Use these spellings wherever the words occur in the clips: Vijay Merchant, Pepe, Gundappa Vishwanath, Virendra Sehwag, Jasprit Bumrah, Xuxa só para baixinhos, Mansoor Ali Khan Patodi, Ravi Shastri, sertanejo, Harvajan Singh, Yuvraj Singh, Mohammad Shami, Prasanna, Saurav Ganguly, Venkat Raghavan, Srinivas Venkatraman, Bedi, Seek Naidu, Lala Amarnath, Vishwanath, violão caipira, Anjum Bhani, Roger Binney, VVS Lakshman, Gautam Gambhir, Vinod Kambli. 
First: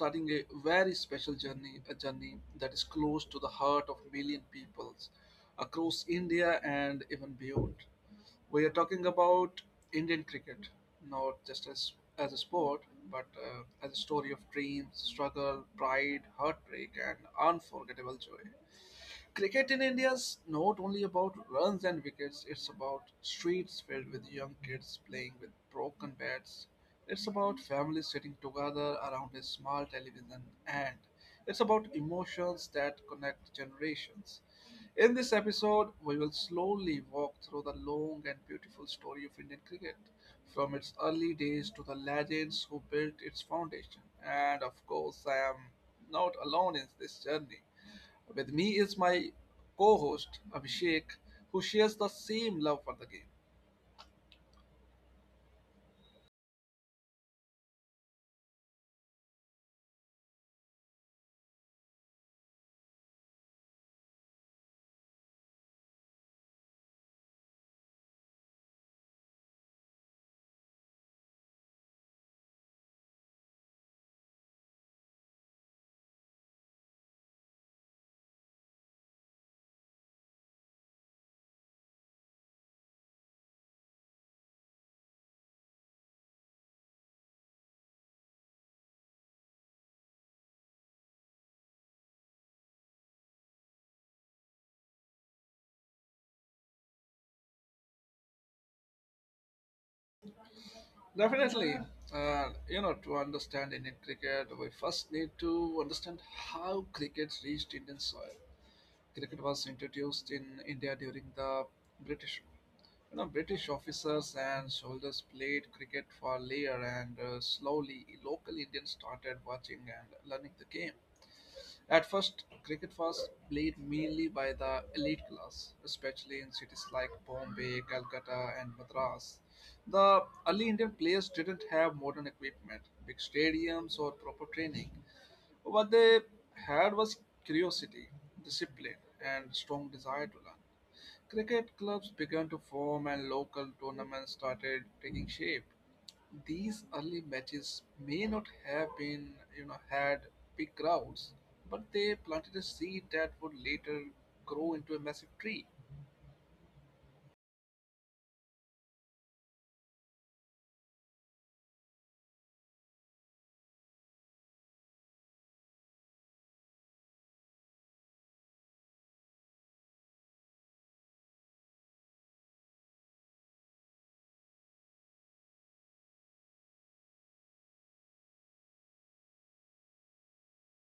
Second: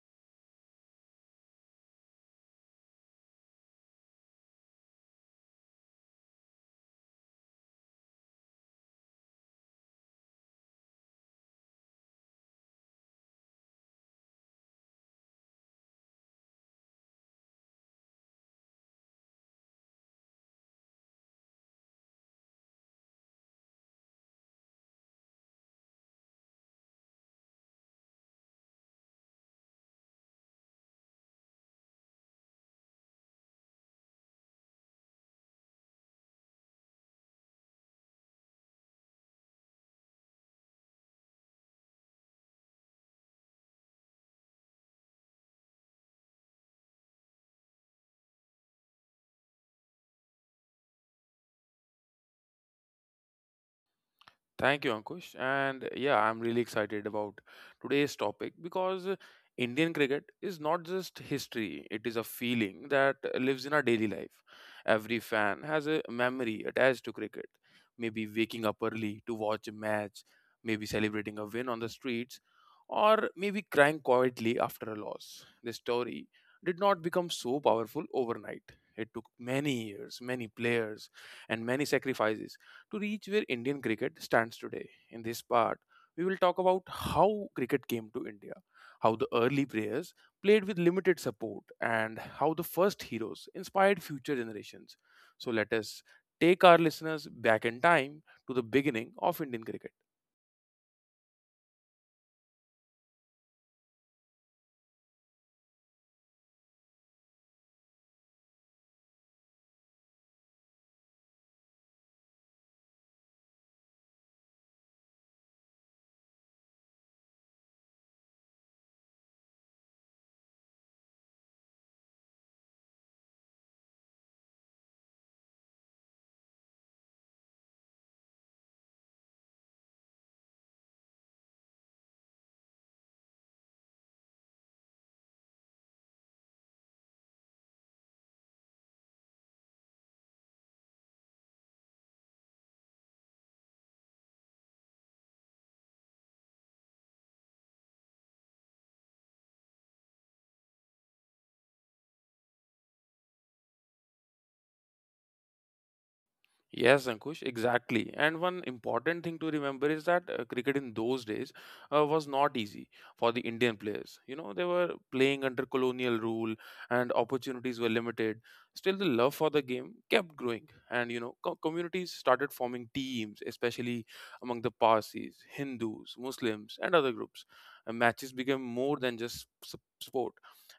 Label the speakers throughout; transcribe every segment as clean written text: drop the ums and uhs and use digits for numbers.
Speaker 1: starting a very special journey, a journey that is close to the heart of million peoples across India and even beyond. We are talking about Indian cricket, not just as a sport, but as a story of dreams, struggle, pride, heartbreak, and unforgettable joy. Cricket in India is not only about runs and wickets, it's about streets filled with young kids playing with broken bats. It's about families sitting together around a small television, and it's about emotions that connect generations. In this episode, we will slowly walk through the long and beautiful story of Indian cricket, from its early days to the legends who built its foundation. And of course, I am not alone in this journey. With me is my co host, Abhishek, who shares the same love for the game.
Speaker 2: Thank you, Ankush. And yeah, I'm really excited about today's topic because Indian cricket is not just history, it is a feeling that lives in our daily life. Every fan has a memory attached to cricket, maybe waking up early to watch a match, maybe celebrating a win on the streets, or maybe crying quietly after a loss. The story did not become so powerful overnight. It took many years, many players, and many sacrifices to reach where Indian cricket stands today. In this part, we will talk about how cricket came to India, how the early players played with limited support, and how the first heroes inspired future generations. So let us take our listeners back in time to the beginning of Indian cricket.
Speaker 1: Definitely, you know, to understand Indian cricket, we first need to understand how cricket reached Indian soil. Cricket was introduced in India during the British rule. You know, British officers and soldiers played cricket for a year, and slowly local Indians started watching and learning the game. At first, cricket was played mainly by the elite class, especially in cities like Bombay, Calcutta, and Madras. The early Indian players didn't have modern equipment, big stadiums, or proper training. What they had was curiosity, discipline, and strong desire to learn. Cricket clubs began to form, and local tournaments started taking shape. These early matches may not have been, you know, had big crowds, but they planted a seed that would later grow into a massive tree.
Speaker 2: Yes, Ankush, exactly. And one important thing to remember is that cricket in those days was not easy for the Indian players. You know, they were playing under colonial rule and opportunities were limited. Still, the love for the game kept growing, and you know, communities started forming teams, especially among the Parsis, Hindus, Muslims, and other groups. And matches became more than just sport.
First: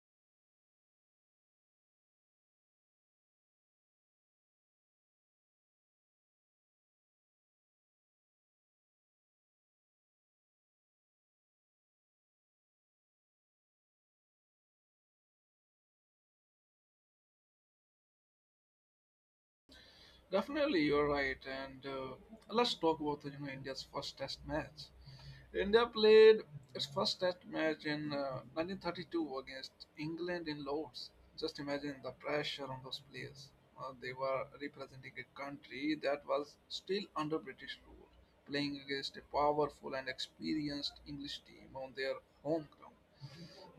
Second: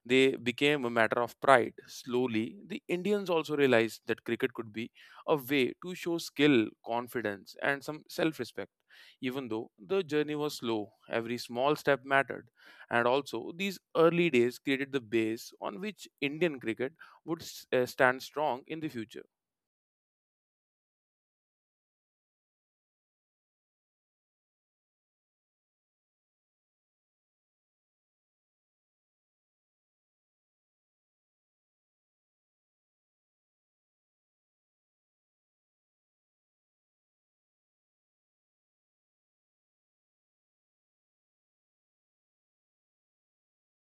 Speaker 2: They became a matter of pride. Slowly, the Indians also realized that cricket could be a way to show skill, confidence, and some self respect. Even though the journey was slow, every small step mattered. And also, these early days created the base on which Indian cricket would stand strong in the future.
Speaker 1: Definitely, you're right. And let's talk about, you know, India's first Test match. India played its first Test match in 1932 against England in Lords. Just imagine the pressure on those players. They were representing a country that was still under British rule, playing against a powerful and experienced English team on their home ground.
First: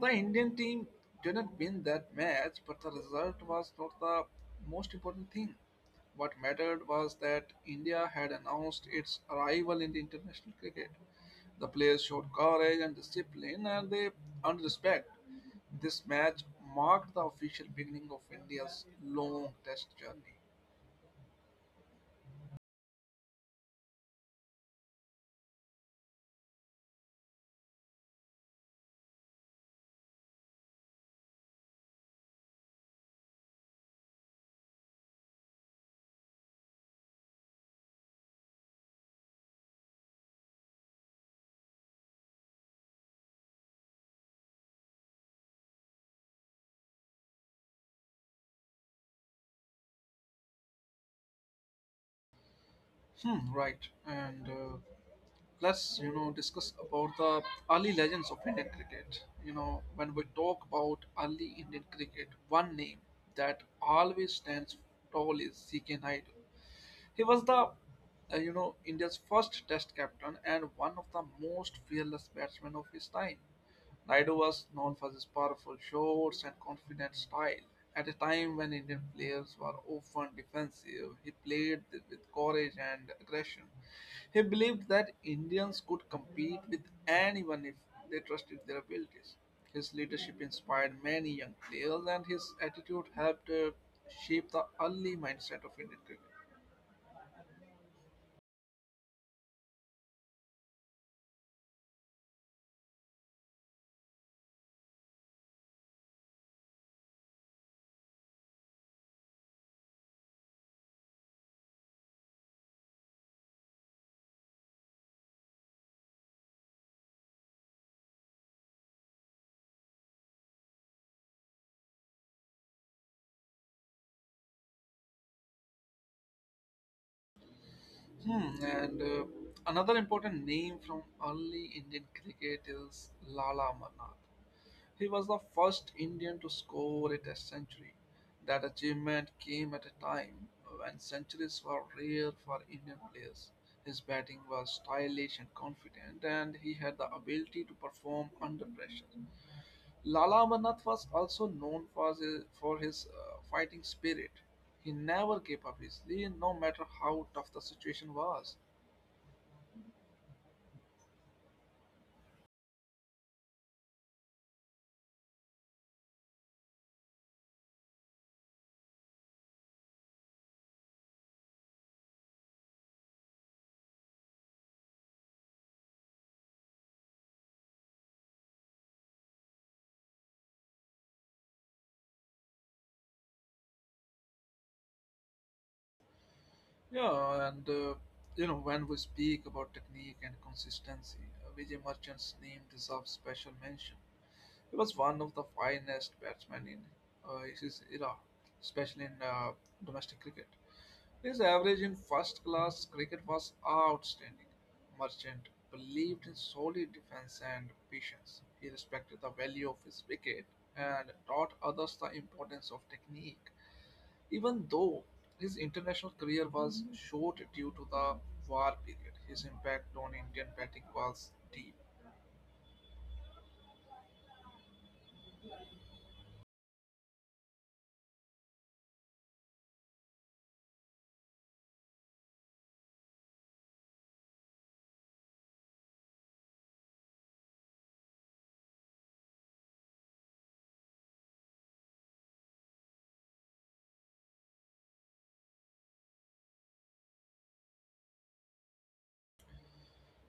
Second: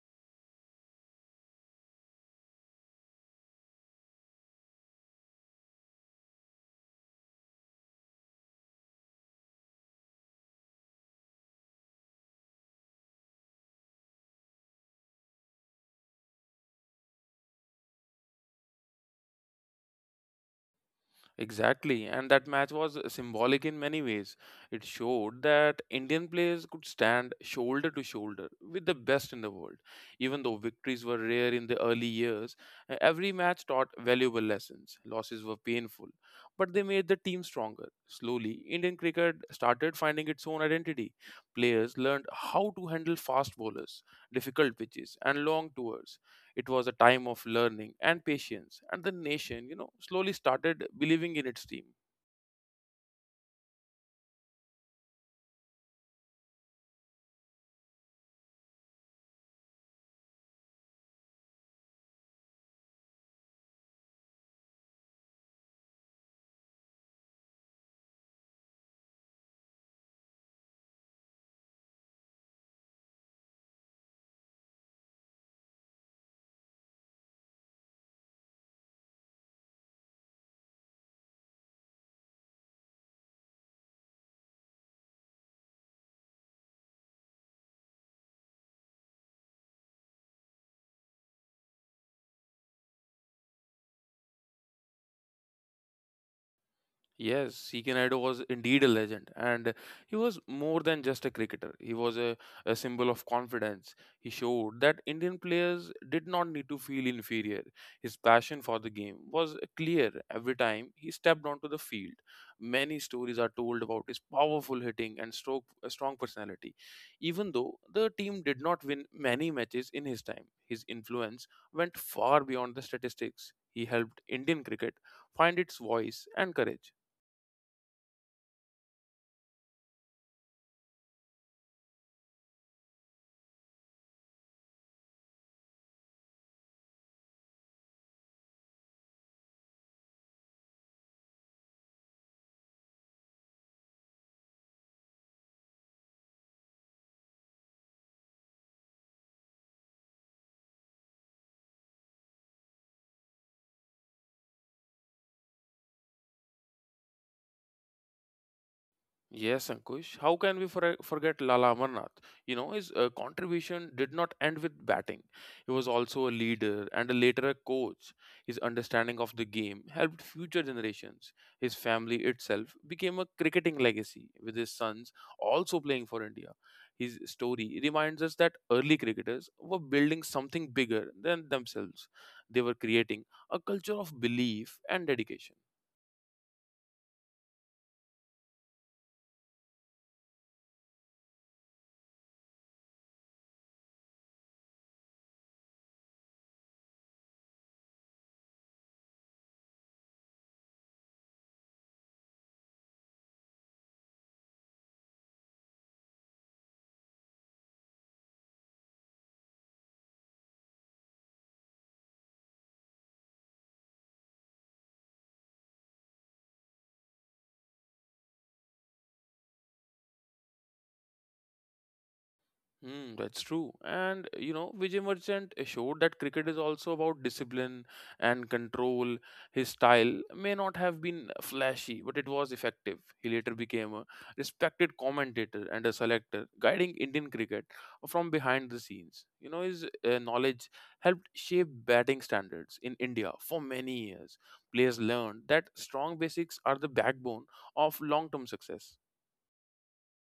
Speaker 1: The Indian team didn't win that match, but the result was not the most important thing. What mattered was that India had announced its arrival in the international cricket. The players showed courage and discipline, and they earned respect. This match marked the official beginning of India's long test journey.
Speaker 2: Exactly, and that match was symbolic in many ways. It showed that Indian players could stand shoulder to shoulder with the best in the world. Even though victories were rare in the early years, every match taught valuable lessons. Losses were painful, but they made the team stronger. Slowly, Indian cricket started finding its own identity. Players learned how to handle fast bowlers, difficult pitches, and long tours. It was a time of learning and patience, and the nation, you know, slowly started believing in its team.
Speaker 1: Hmm, right. And let's, you know, discuss about the early legends of Indian cricket. You know, when we talk about early Indian cricket, one name that always stands tall is C.K. Naid. He was the, you know, India's first test captain and one of the most fearless batsmen of his time. Naidu was known for his powerful shots and confident style. At a time when Indian players were often defensive, he played with courage and aggression. He believed that Indians could compete with anyone if they trusted their abilities. His leadership inspired many young players, and his attitude helped shape the early mindset of Indian cricket.
Speaker 2: Yes, Seek Naidu was indeed a legend, and he was more than just a cricketer. He was a symbol of confidence. He showed that Indian players did not need to feel inferior. His passion for the game was clear every time he stepped onto the field. Many stories are told about his powerful hitting and stroke, a strong personality. Even though the team did not win many matches in his time, his influence went far beyond the statistics. He helped Indian cricket find its voice and courage.
Speaker 1: Hmm, and another important name from early Indian cricket is Lala Amarnath. He was the first Indian to score a Test century. That achievement came at a time when centuries were rare for Indian players. His batting was stylish and confident, and he had the ability to perform under pressure. Lala Amarnath was also known for his, for his fighting spirit. He never gave up easily, no matter how tough the situation was.
Speaker 2: Yes, Ankush. How can we forget Lala Amarnath? You know, his contribution did not end with batting. He was also a leader and a later a coach. His understanding of the game helped future generations. His family itself became a cricketing legacy, with his sons also playing for India. His story reminds us that early cricketers were building something bigger than themselves. They were creating a culture of belief and dedication.
Speaker 1: Yeah, and you know, when we speak about technique and consistency, Vijay Merchant's name deserves special mention. He was one of the finest batsmen in his era, especially in domestic cricket. His average in first class cricket was outstanding. Merchant believed in solid defense and patience. He respected the value of his wicket and taught others the importance of technique. Even though his international career was short due to the war period, his impact on Indian batting was deep.
Speaker 2: Hmm, that's true. And you know, Vijay Merchant showed that cricket is also about discipline and control. His style may not have been flashy, but it was effective. He later became a respected commentator and a selector, guiding Indian cricket from behind the scenes. You know, his knowledge helped shape batting standards in India for many years. Players learned that strong basics are the backbone of long term success.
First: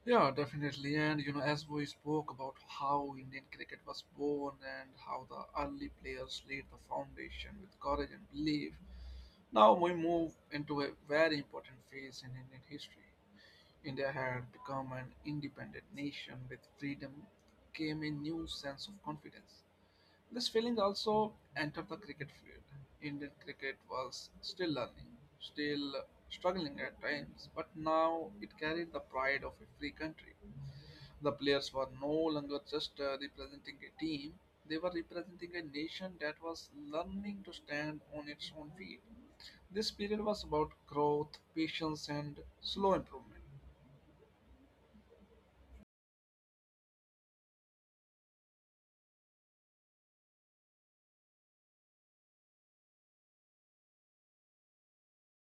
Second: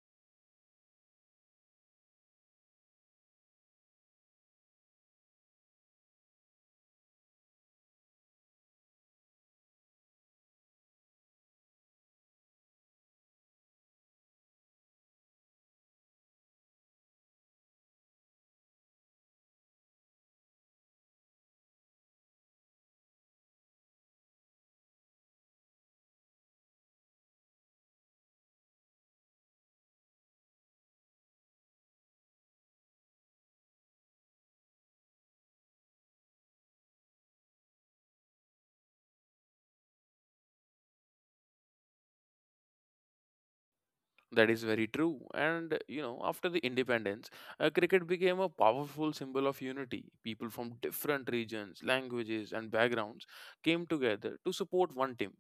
Speaker 1: Yeah, definitely. And you know, as we spoke about how Indian cricket was born and how the early players laid the foundation with courage and belief, now we move into a very important phase in Indian history. India had become an independent nation with freedom came a new sense of confidence. This feeling also entered the cricket field. Indian cricket was still learning, still struggling at times, but now it carried the pride of a free country. The players were no longer just representing a team, they were representing a nation that was learning to stand on its own feet. This period was about growth, patience, and slow improvement.
Speaker 2: That is very true. And, you know, after the independence, cricket became a powerful symbol of unity. People from different regions, languages, and backgrounds came together to support one team.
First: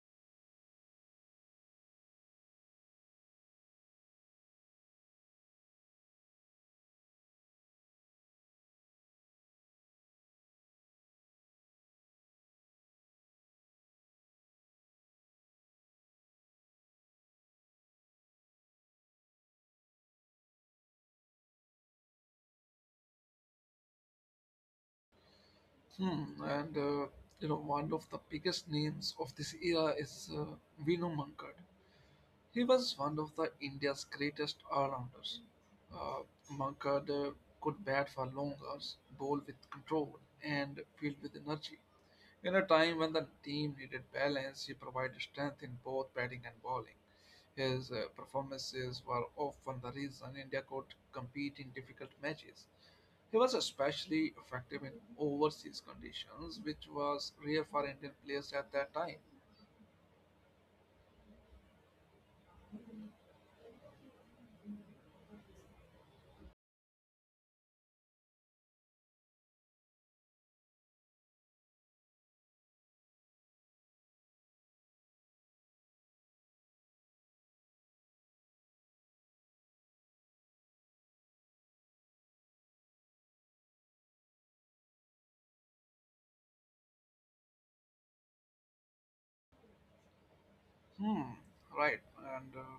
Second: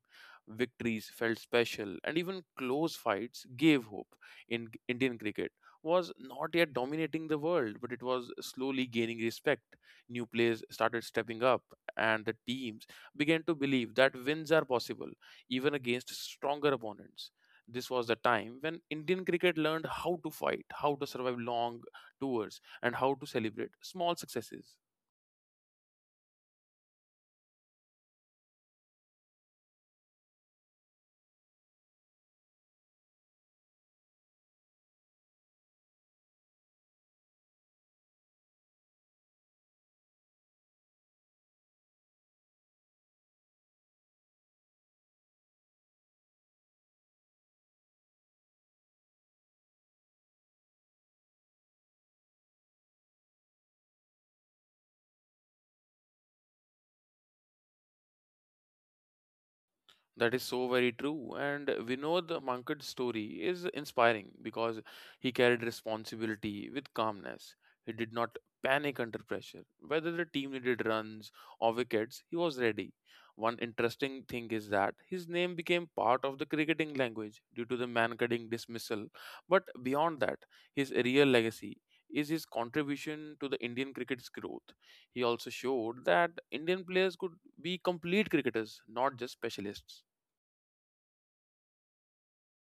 Speaker 2: Victories felt special, and even close fights gave hope. In Indian cricket was not yet dominating the world, but it was slowly gaining respect. New players started stepping up, and the teams began to believe that wins are possible, even against stronger opponents. This was the time when Indian cricket learned how to fight, how to survive long tours, and how to celebrate small successes.
Speaker 1: Hmm, and you know, one of the biggest names of this era is Vinu Mankad. He was one of the India's greatest all-rounders. Uh, Mankad could bat for long hours, bowl with control, and field with energy. In a time when the team needed balance, he provided strength in both batting and bowling. His performances were often the reason India could compete in difficult matches. He was especially effective in overseas conditions, which was rare for Indian players at that time.
Speaker 2: That is so very true. And Vinod Mankad's story is inspiring because he carried responsibility with calmness. He did not panic under pressure. Whether the team needed runs or wickets, he was ready. One interesting thing is that his name became part of the cricketing language due to the man cutting dismissal. But beyond that, his real legacy is his contribution to the Indian cricket's growth. He also showed that Indian players could be complete cricketers, not just specialists.
Speaker 1: Hmm, right. And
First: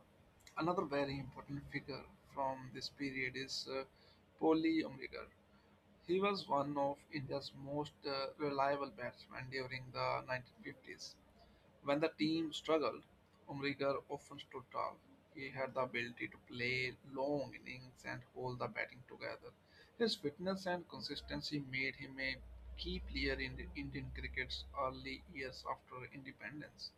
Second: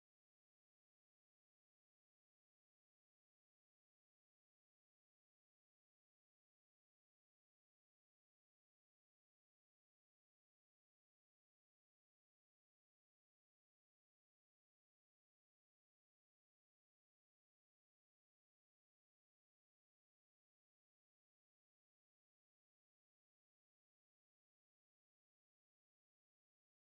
Speaker 1: another very important figure from this period is Poli Umrigar. He was one of India's most reliable batsmen during the 1950s. When the team struggled, Umrigar often stood tall. He had the ability to play long innings and hold the batting together. His fitness and consistency made him a key player in the Indian cricket's early years after independence.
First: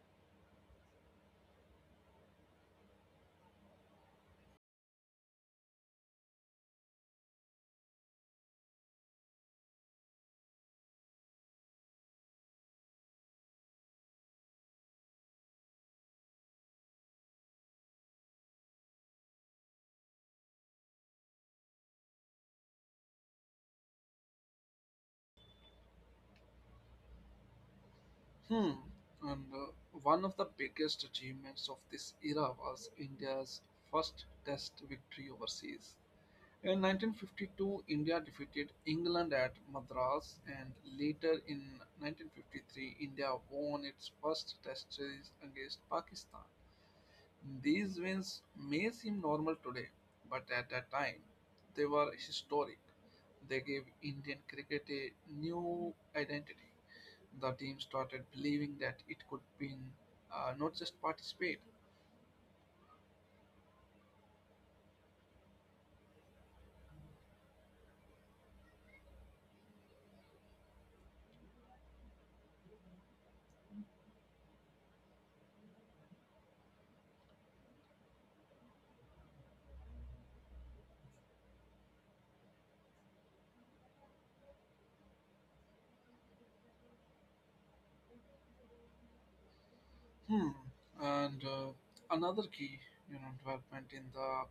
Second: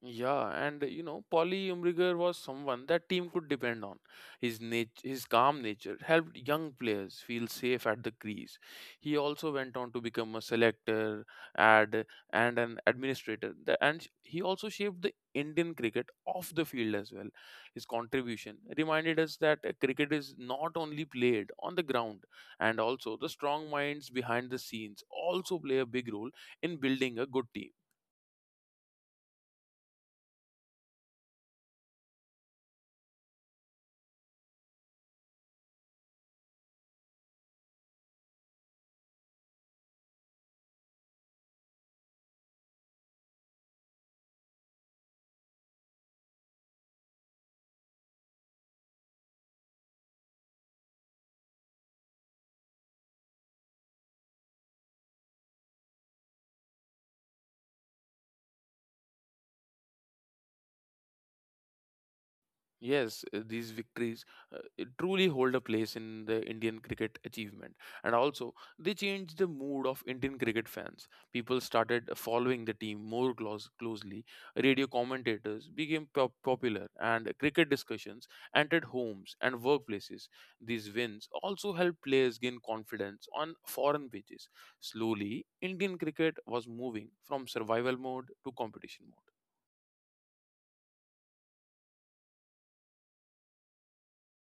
Speaker 2: Yeah, and you know, Polly Umbriger was someone that team could depend on. His his calm nature helped young players feel safe at the crease. He also went on to become a selector, ad, and an administrator. And he also shaped the Indian cricket off the field as well. His contribution reminded us that cricket is not only played on the ground, and also the strong minds behind the scenes also play a big role in building a good team.
Speaker 1: Hmm. And one of the biggest achievements of this era was India's first test victory overseas. In 1952, India defeated England at Madras, and later in 1953, India won its first test series against Pakistan. These wins may seem normal today, but at that time they were historic. They gave Indian cricket a new identity. The team started believing that it could win, not just participate.
Speaker 2: Yes, these victories uh, truly hold a place in the Indian cricket achievement, and also they changed the mood of Indian cricket fans. People started following the team more closely. Radio commentators became popular, and cricket discussions entered homes and workplaces. These wins also helped players gain confidence on foreign pitches. Slowly, Indian cricket was moving from survival mode to competition mode.
Speaker 1: Hmm. And another key, you know, development in the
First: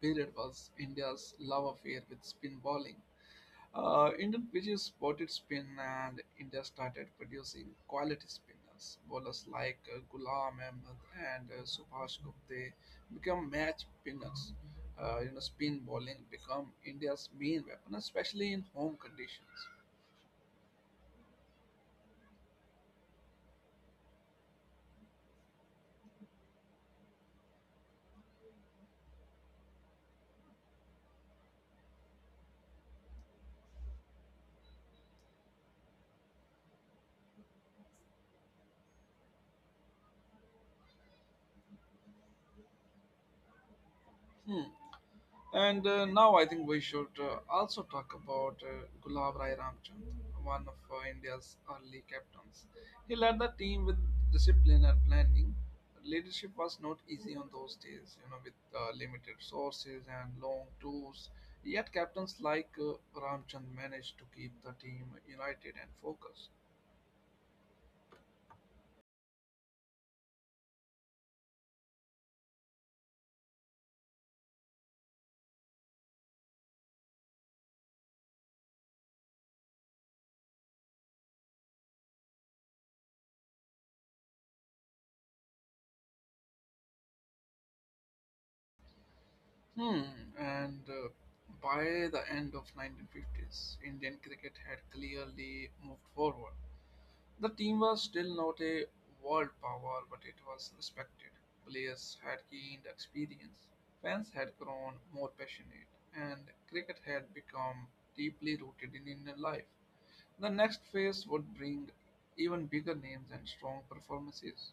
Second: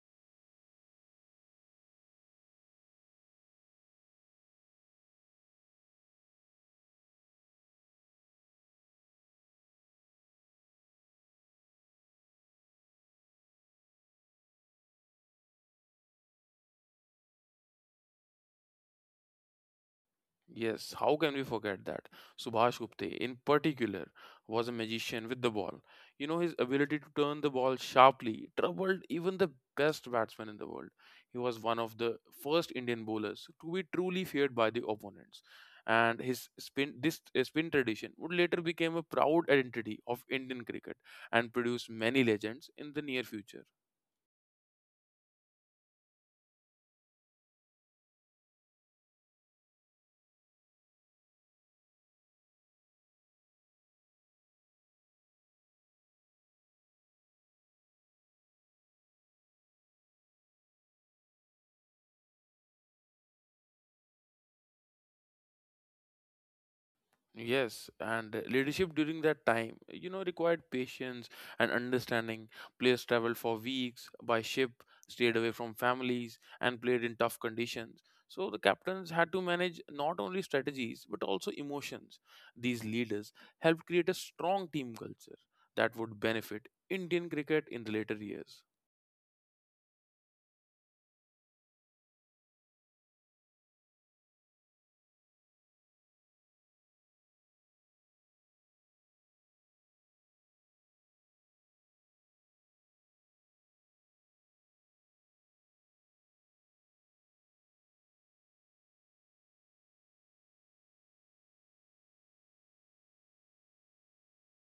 Speaker 1: period was India's love affair with spin bowling. Indian pitches spotted spin and India started producing quality spinners. Bowlers like Ghulam Ahmed and Subhash Gupte become match spinners. You know, spin bowling become India's main weapon, especially in home conditions.
Speaker 2: Yes, how can we forget that? Subhash Gupte, in particular, was a magician with the ball. You know, his ability to turn the ball sharply troubled even the best batsmen in the world. He was one of the first Indian bowlers to be truly feared by the opponents. And his spin, this spin tradition would later become a proud identity of Indian cricket and produce many legends in the near future.
Speaker 1: Hmm. And now I think we should, also talk about Gulab Rai Ramchand, one of India's early captains. He led the team with discipline and planning. Leadership was not easy on those days, you know, with limited sources and long tours. Yet captains like Ramchand managed to keep the team united and focused.
Speaker 2: Yes, and leadership during that time, you know, required patience and understanding. Players traveled for weeks by ship, stayed away from families, and played in tough conditions. So the captains had to manage not only strategies but also emotions. These leaders helped create a strong team culture that would benefit Indian cricket in the later years.
Speaker 1: Hmm. And by the end of 1950s, Indian cricket had clearly moved forward. The team was still not a world power, but it was respected. Players had gained experience, fans had grown more passionate, and cricket had become deeply rooted in Indian life. The next phase would bring even bigger names and strong performances.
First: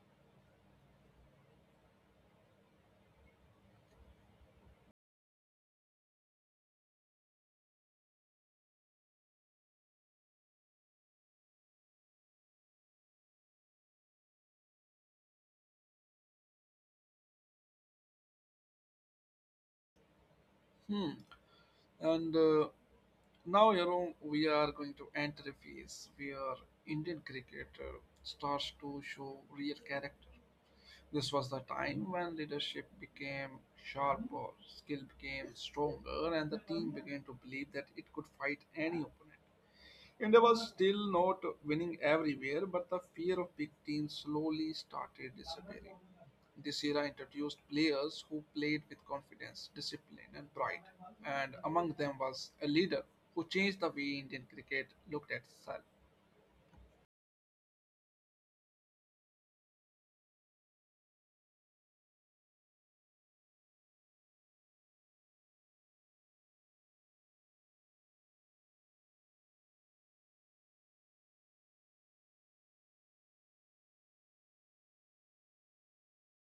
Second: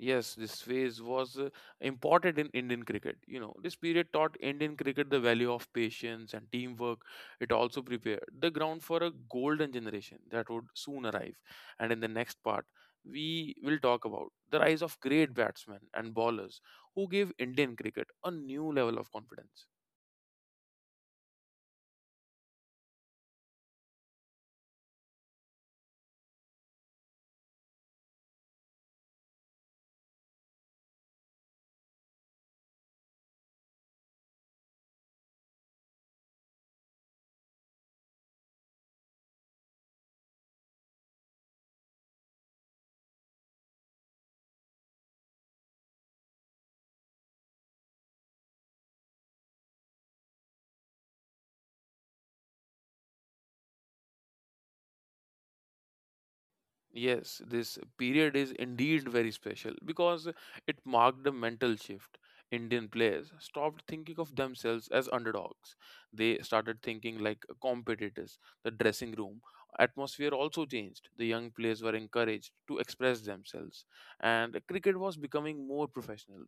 Speaker 2: Yes, this phase was important in Indian cricket. You know, this period taught Indian cricket the value of patience and teamwork. It also prepared the ground for a golden generation that would soon arrive. And in the next part, we will talk about the rise of great batsmen and bowlers who gave Indian cricket a new level of confidence.
Speaker 1: Hmm. And now, you know, we are going to enter a phase where Indian cricket starts to show real character. This was the time when leadership became sharper, skill became stronger, and the team began to believe that it could fight any opponent. India was still not winning everywhere, but the fear of big teams slowly started disappearing. This era introduced players who played with confidence, discipline, and pride, and among them was a leader who changed the way Indian cricket looked at itself.
Speaker 2: Yes, this period is indeed very special because it marked a mental shift. Indian players stopped thinking of themselves as underdogs. They started thinking like competitors. The dressing room atmosphere also changed. The young players were encouraged to express themselves, and cricket was becoming more professional,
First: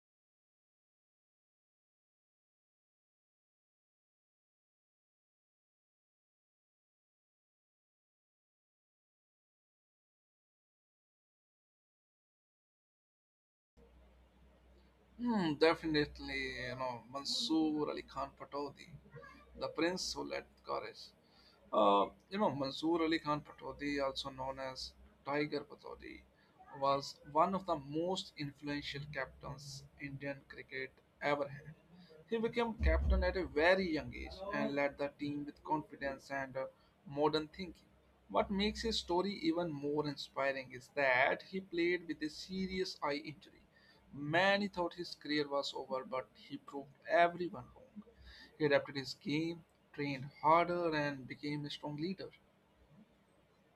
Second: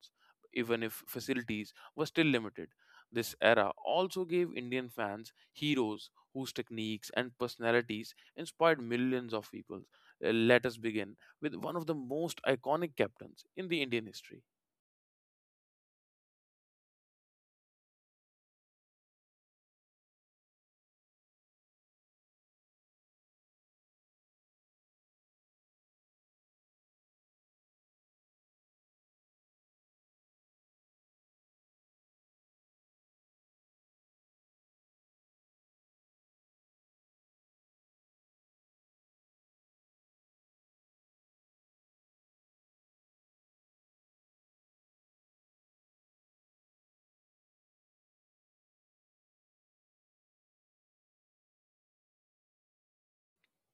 Speaker 2: even if facilities were still limited. This era also gave Indian fans heroes whose techniques and personalities inspired millions of people. Let us begin with one of the most iconic captains in the Indian history.
Speaker 1: Hmm, definitely, you know, Mansoor Ali Khan Patodi, the prince who led courage. You know, Mansoor Ali Khan Patodi, also known as Tiger Patodi, was one of the most influential captains Indian cricket ever had. He became captain at a very young age and led the team with confidence and modern thinking. What makes his story even more inspiring is that he played with a serious eye injury. Many thought his career was over, but he proved everyone wrong. He adapted his game, trained harder, and became a strong leader.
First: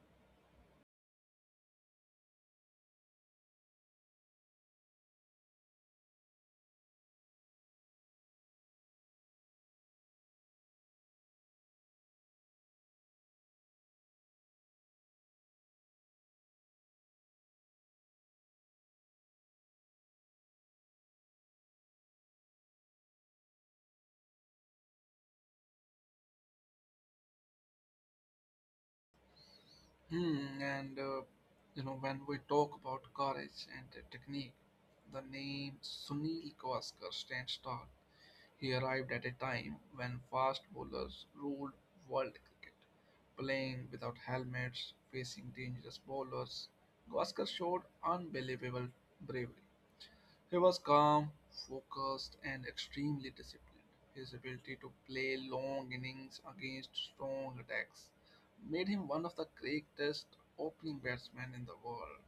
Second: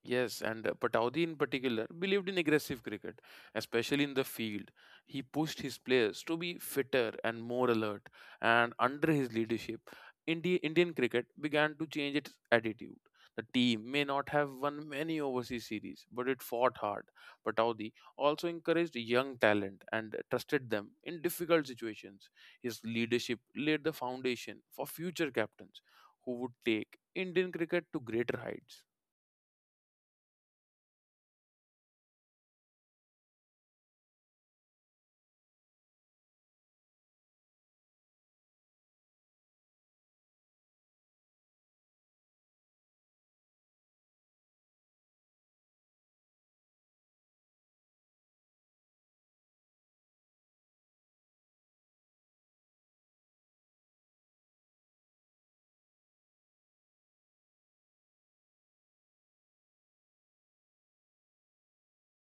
Speaker 2: Yes, and Pataudi in particular believed in aggressive cricket, especially in the field. He pushed his players to be fitter and more alert, and under his leadership, Indian cricket began to change its attitude. The team may not have won many overseas series, but it fought hard. Pataudi also encouraged young talent and trusted them in difficult situations. His leadership laid the foundation for future captains who would take Indian cricket to greater heights.
Speaker 1: Hmm, and you know, when we talk about courage and the technique, the name Sunil Gavaskar stands tall. He arrived at a time when fast bowlers ruled world cricket, playing without helmets, facing dangerous bowlers. Gavaskar showed unbelievable bravery. He was calm, focused, and extremely disciplined. His ability to play long innings against strong attacks made him one of the greatest opening batsmen in the world.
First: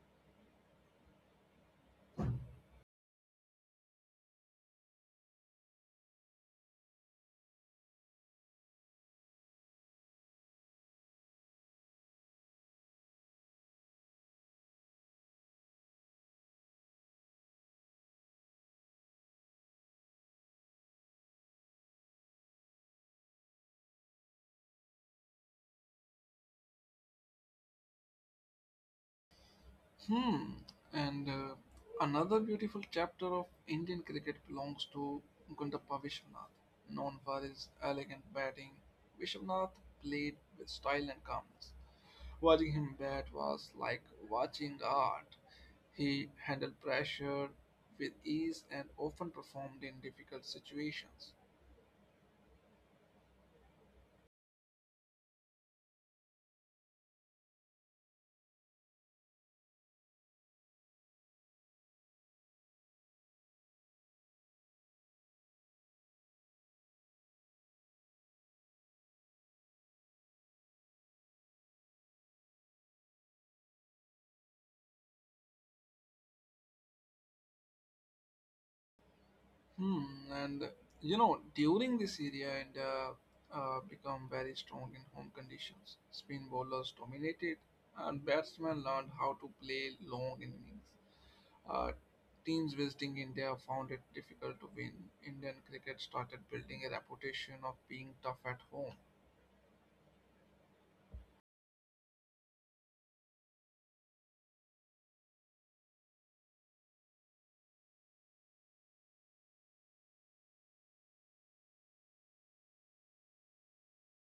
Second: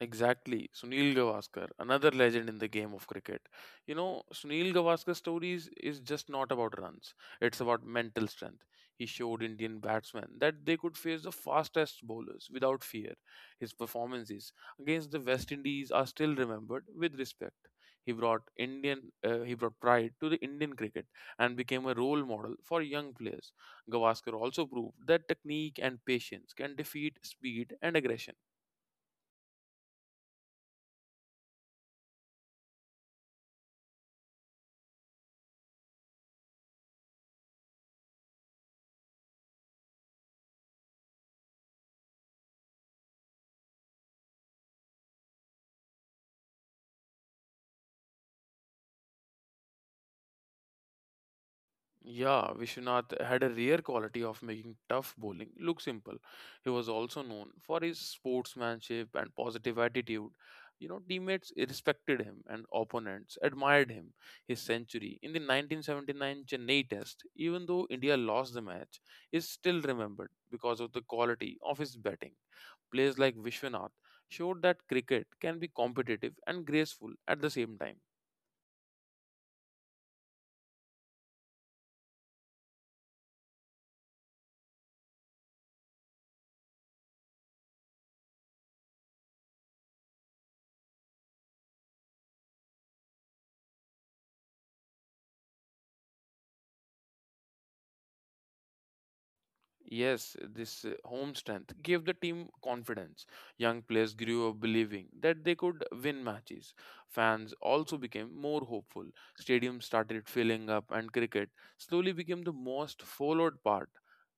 Speaker 2: Exactly. Sunil Gavaskar, another legend in the game of cricket. You know, Sunil Gavaskar's stories is just not about runs. It's about mental strength. He showed Indian batsmen that they could face the fastest bowlers without fear. His performances against the West Indies are still remembered with respect. He brought Indian he brought pride to the Indian cricket and became a role model for young players. Gavaskar also proved that technique and patience can defeat speed and aggression.
Speaker 1: Hmm. And another beautiful chapter of Indian cricket belongs to Gundappa Vishwanath. Known for his elegant batting, Vishwanath played with style and calmness. Watching him bat was like watching art. He handled pressure with ease and often performed in difficult situations.
Speaker 2: Yeah, Vishwanath had a rare quality of making tough bowling look simple. He was also known for his sportsmanship and positive attitude. You know, teammates respected him and opponents admired him. His century in the 1979 Chennai Test, even though India lost the match, is still remembered because of the quality of his batting. Players like Vishwanath showed that cricket can be competitive and graceful at the same time.
Speaker 1: Hmm, and you know, during this area and become very strong in home conditions. Spin bowlers dominated, and batsmen learned how to play long innings. Uh, teams visiting India found it difficult to win. Indian cricket started building a reputation of being tough at home.
Speaker 2: Yes, this home strength gave the team confidence. Young players grew up believing that they could win matches. Fans also became more hopeful. Stadiums started filling up, and cricket slowly became the most followed part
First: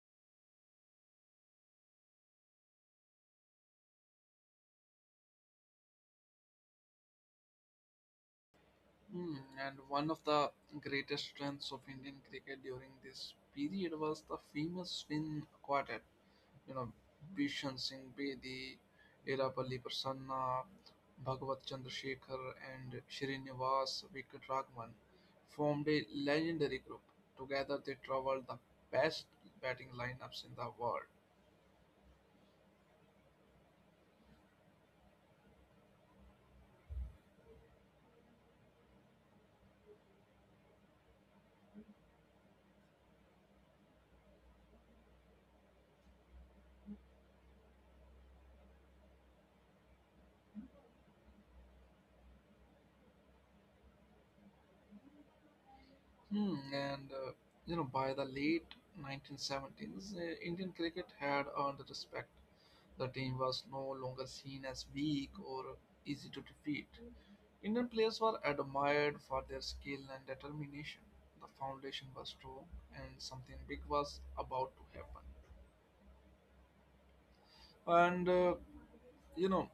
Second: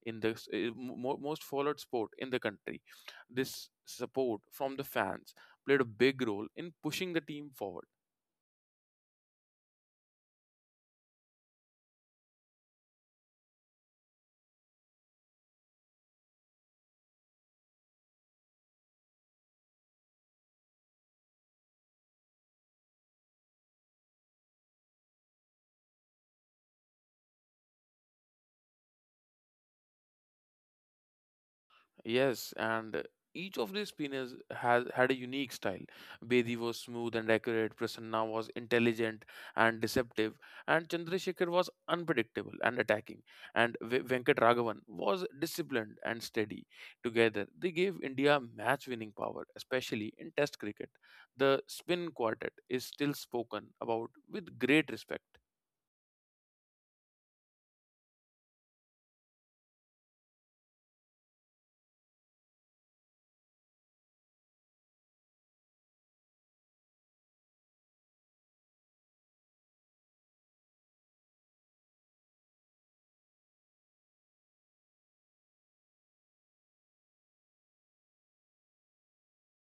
Speaker 2: in the most followed sport in the country. This support from the fans played a big role in pushing the team forward.
Speaker 1: Hmm. And one of the greatest strengths of Indian cricket during this period was the famous spin quartet. You know, Bishan Singh Bedi, Irapalli Prasanna, Bhagavat Chandrasekhar, and Srinivas Venkatraman formed a legendary group. Together, they traveled the best batting lineups in the world.
Speaker 2: Yes, and each of these spinners has had a unique style. Bedi was smooth and accurate, Prasanna was intelligent and deceptive, and Chandrasekhar was unpredictable and attacking, and Venkat Raghavan was disciplined and steady. Together, they gave India match-winning power, especially in Test cricket. The spin quartet is still spoken about with great respect.
Speaker 1: Hmm, and uh, by the late 1970s, Indian cricket had earned the respect. The team was no longer seen as weak or easy to defeat. Indian players were admired for their skill and determination. The foundation was strong, and something big was about to happen, and you know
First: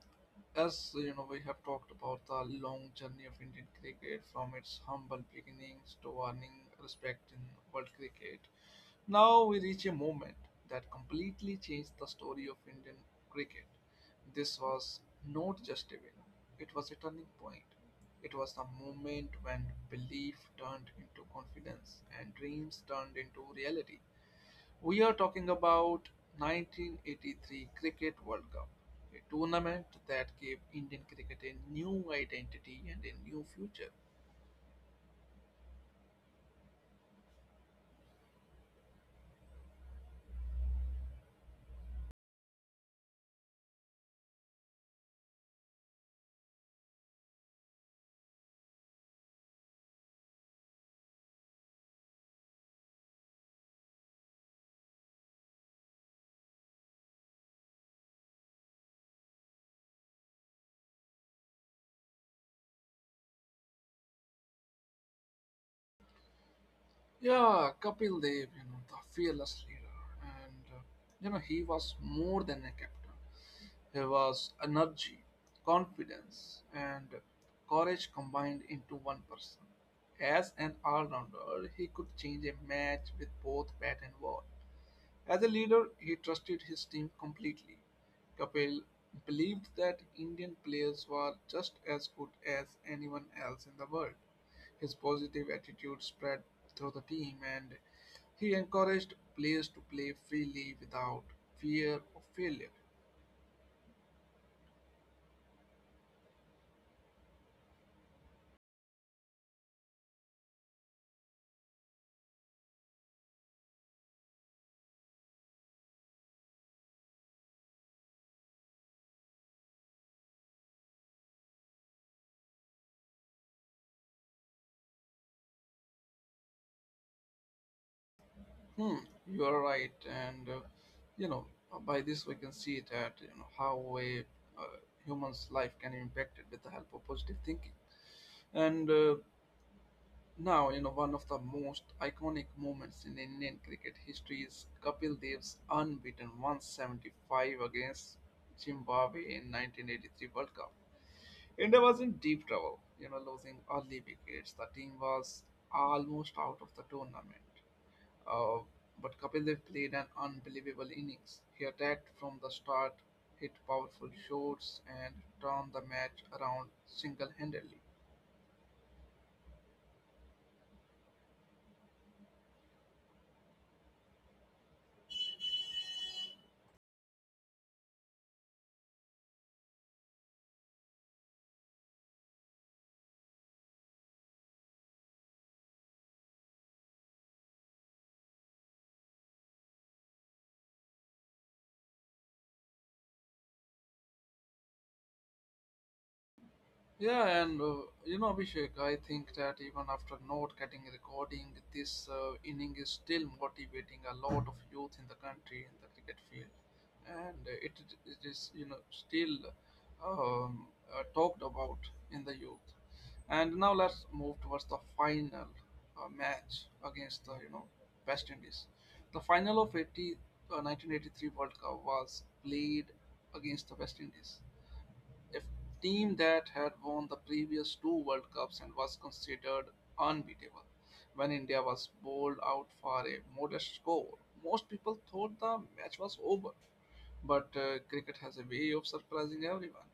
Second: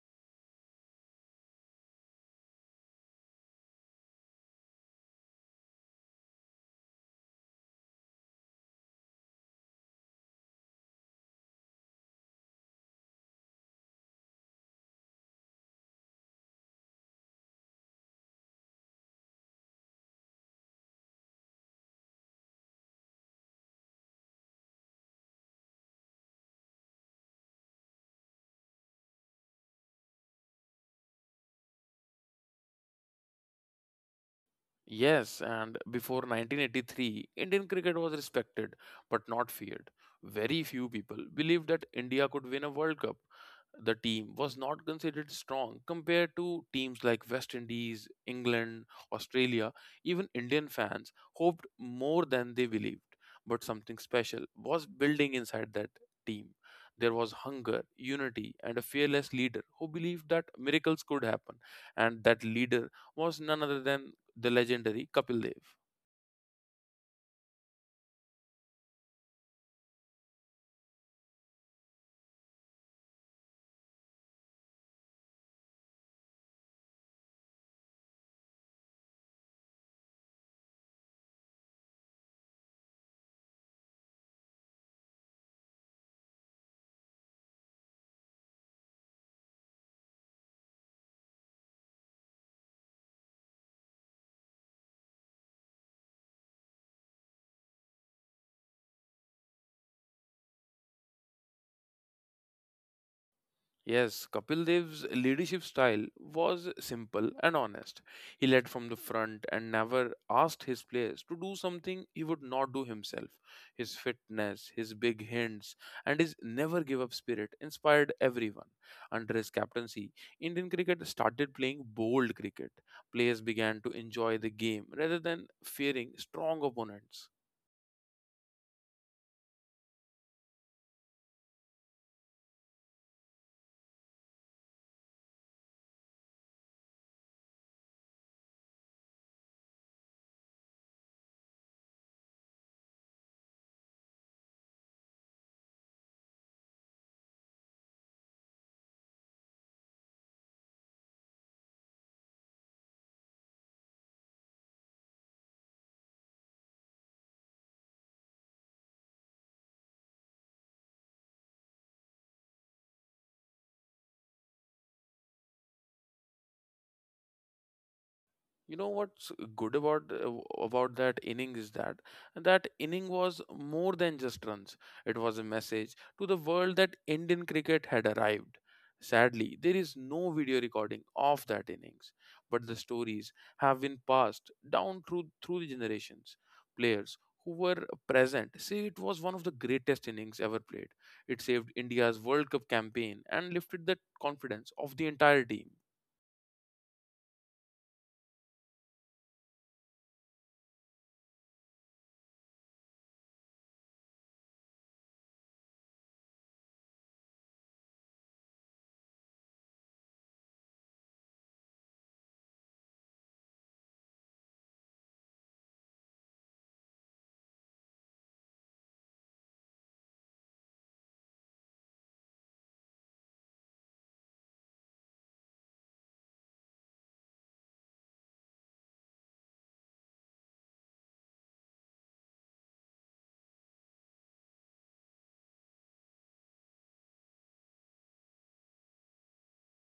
Speaker 1: as you know we have talked about the long journey of Indian cricket from its humble beginnings to earning respect in world cricket. Now we reach a moment that completely changed the story of Indian cricket. This was not just a win, it was a turning point. It was the moment when belief turned into confidence and dreams turned into reality. We are talking about 1983 Cricket World Cup, a tournament that gave Indian cricket a new identity and a new future.
Speaker 2: Yes, and before 1983, Indian cricket was respected but not feared. Very few people believed that India could win a World Cup. The team was not considered strong compared to teams like West Indies, England, Australia. Even Indian fans hoped more than they believed. But something special was building inside that team. There was hunger, unity, and a fearless leader who believed that miracles could happen. And that leader was none other than the legendary Kapil Dev.
Speaker 1: Yeah, Kapil Dev, the fearless leader, and he was more than a captain. He was energy, confidence, and courage combined into one person. As an all rounder, he could change a match with both bat and ball. As a leader, he trusted his team completely. Kapil believed that Indian players were just as good as anyone else in the world. His positive attitude spread through the team, and he encouraged players to play freely without fear of failure.
Speaker 2: Yes, Kapil Dev's leadership style was simple and honest. He led from the front and never asked his players to do something he would not do himself. His fitness, his big hints, and his never give up spirit inspired everyone. Under his captaincy, Indian cricket started playing bold cricket. Players began to enjoy the game rather than fearing strong opponents.
Speaker 1: Hmm, you are right, and you know by this we can see that how a uh, human's life can be impacted with the help of positive thinking. And now, one of the most iconic moments in Indian cricket history is Kapil Dev's unbeaten 175 against Zimbabwe in 1983 World Cup. India was in deep trouble, losing early wickets. The team was almost out of the tournament. Uh, but Kapil Dev played an unbelievable innings. He attacked from the start, hit powerful shots, and turned the match around single-handedly.
Speaker 2: You know what's good about that inning is that that inning was more than just runs. It was a message to the world that Indian cricket had arrived. Sadly, there is no video recording of that innings, but the stories have been passed down through the generations. Players who were present say it was one of the greatest innings ever played. It saved India's World Cup campaign and lifted the confidence of the entire team.
Speaker 1: Yeah, and Abhishek, I think that even after not getting recording, this inning is still motivating a lot of youth in the country in the cricket field, and it is still um, talked about in the youth. And now let's move towards the final match against the West Indies. The final of 1983 World Cup was played against the West Indies, a team that had won the previous two World Cups and was considered unbeatable. When India was bowled out for a modest score, most people thought the match was over. But cricket has a way of surprising everyone.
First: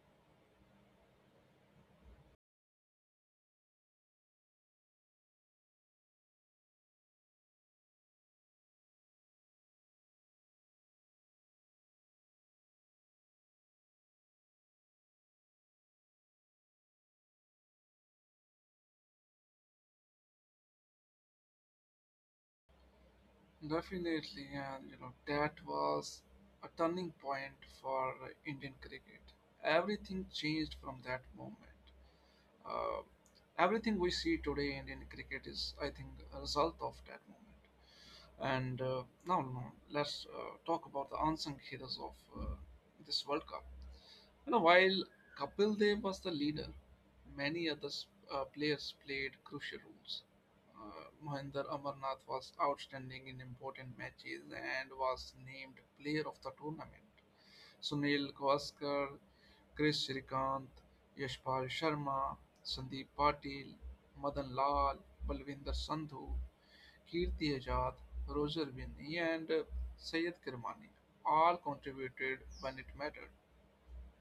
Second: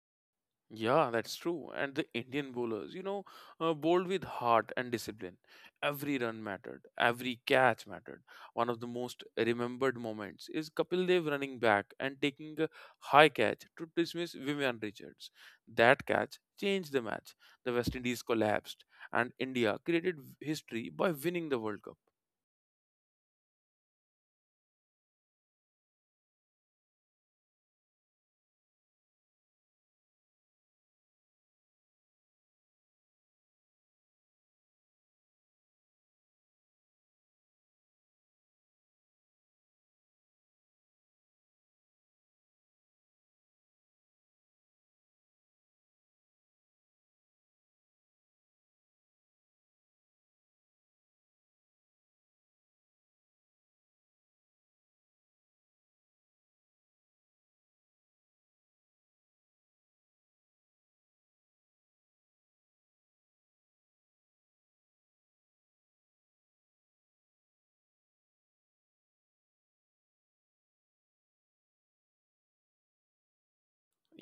Speaker 2: Yeah, that's true. And the Indian bowlers, bowled with heart and discipline. Every run mattered, every catch mattered. One of the most remembered moments is Kapil Dev running back and taking a high catch to dismiss Vivian Richards. That catch changed the match. The West Indies collapsed, and India created history by winning the World Cup.
Speaker 1: Definitely, and that was a turning point for Indian cricket. Everything changed from that moment. Uh, Everything we see today in Indian cricket is, I think, a result of that moment. And now, let's talk about the unsung heroes of uh, this World Cup. While Kapil Dev was the leader, many other players played crucial roles. Mohinder Amarnath was outstanding in important matches and was named player of the tournament. Sunil Gavaskar, Chris Shrikant, Yashpal Sharma, Sandeep Patil, Madan Lal, Balvinder Sandhu, Kirti Ajad, Roger Binney, and Syed Kirmani all contributed when it mattered.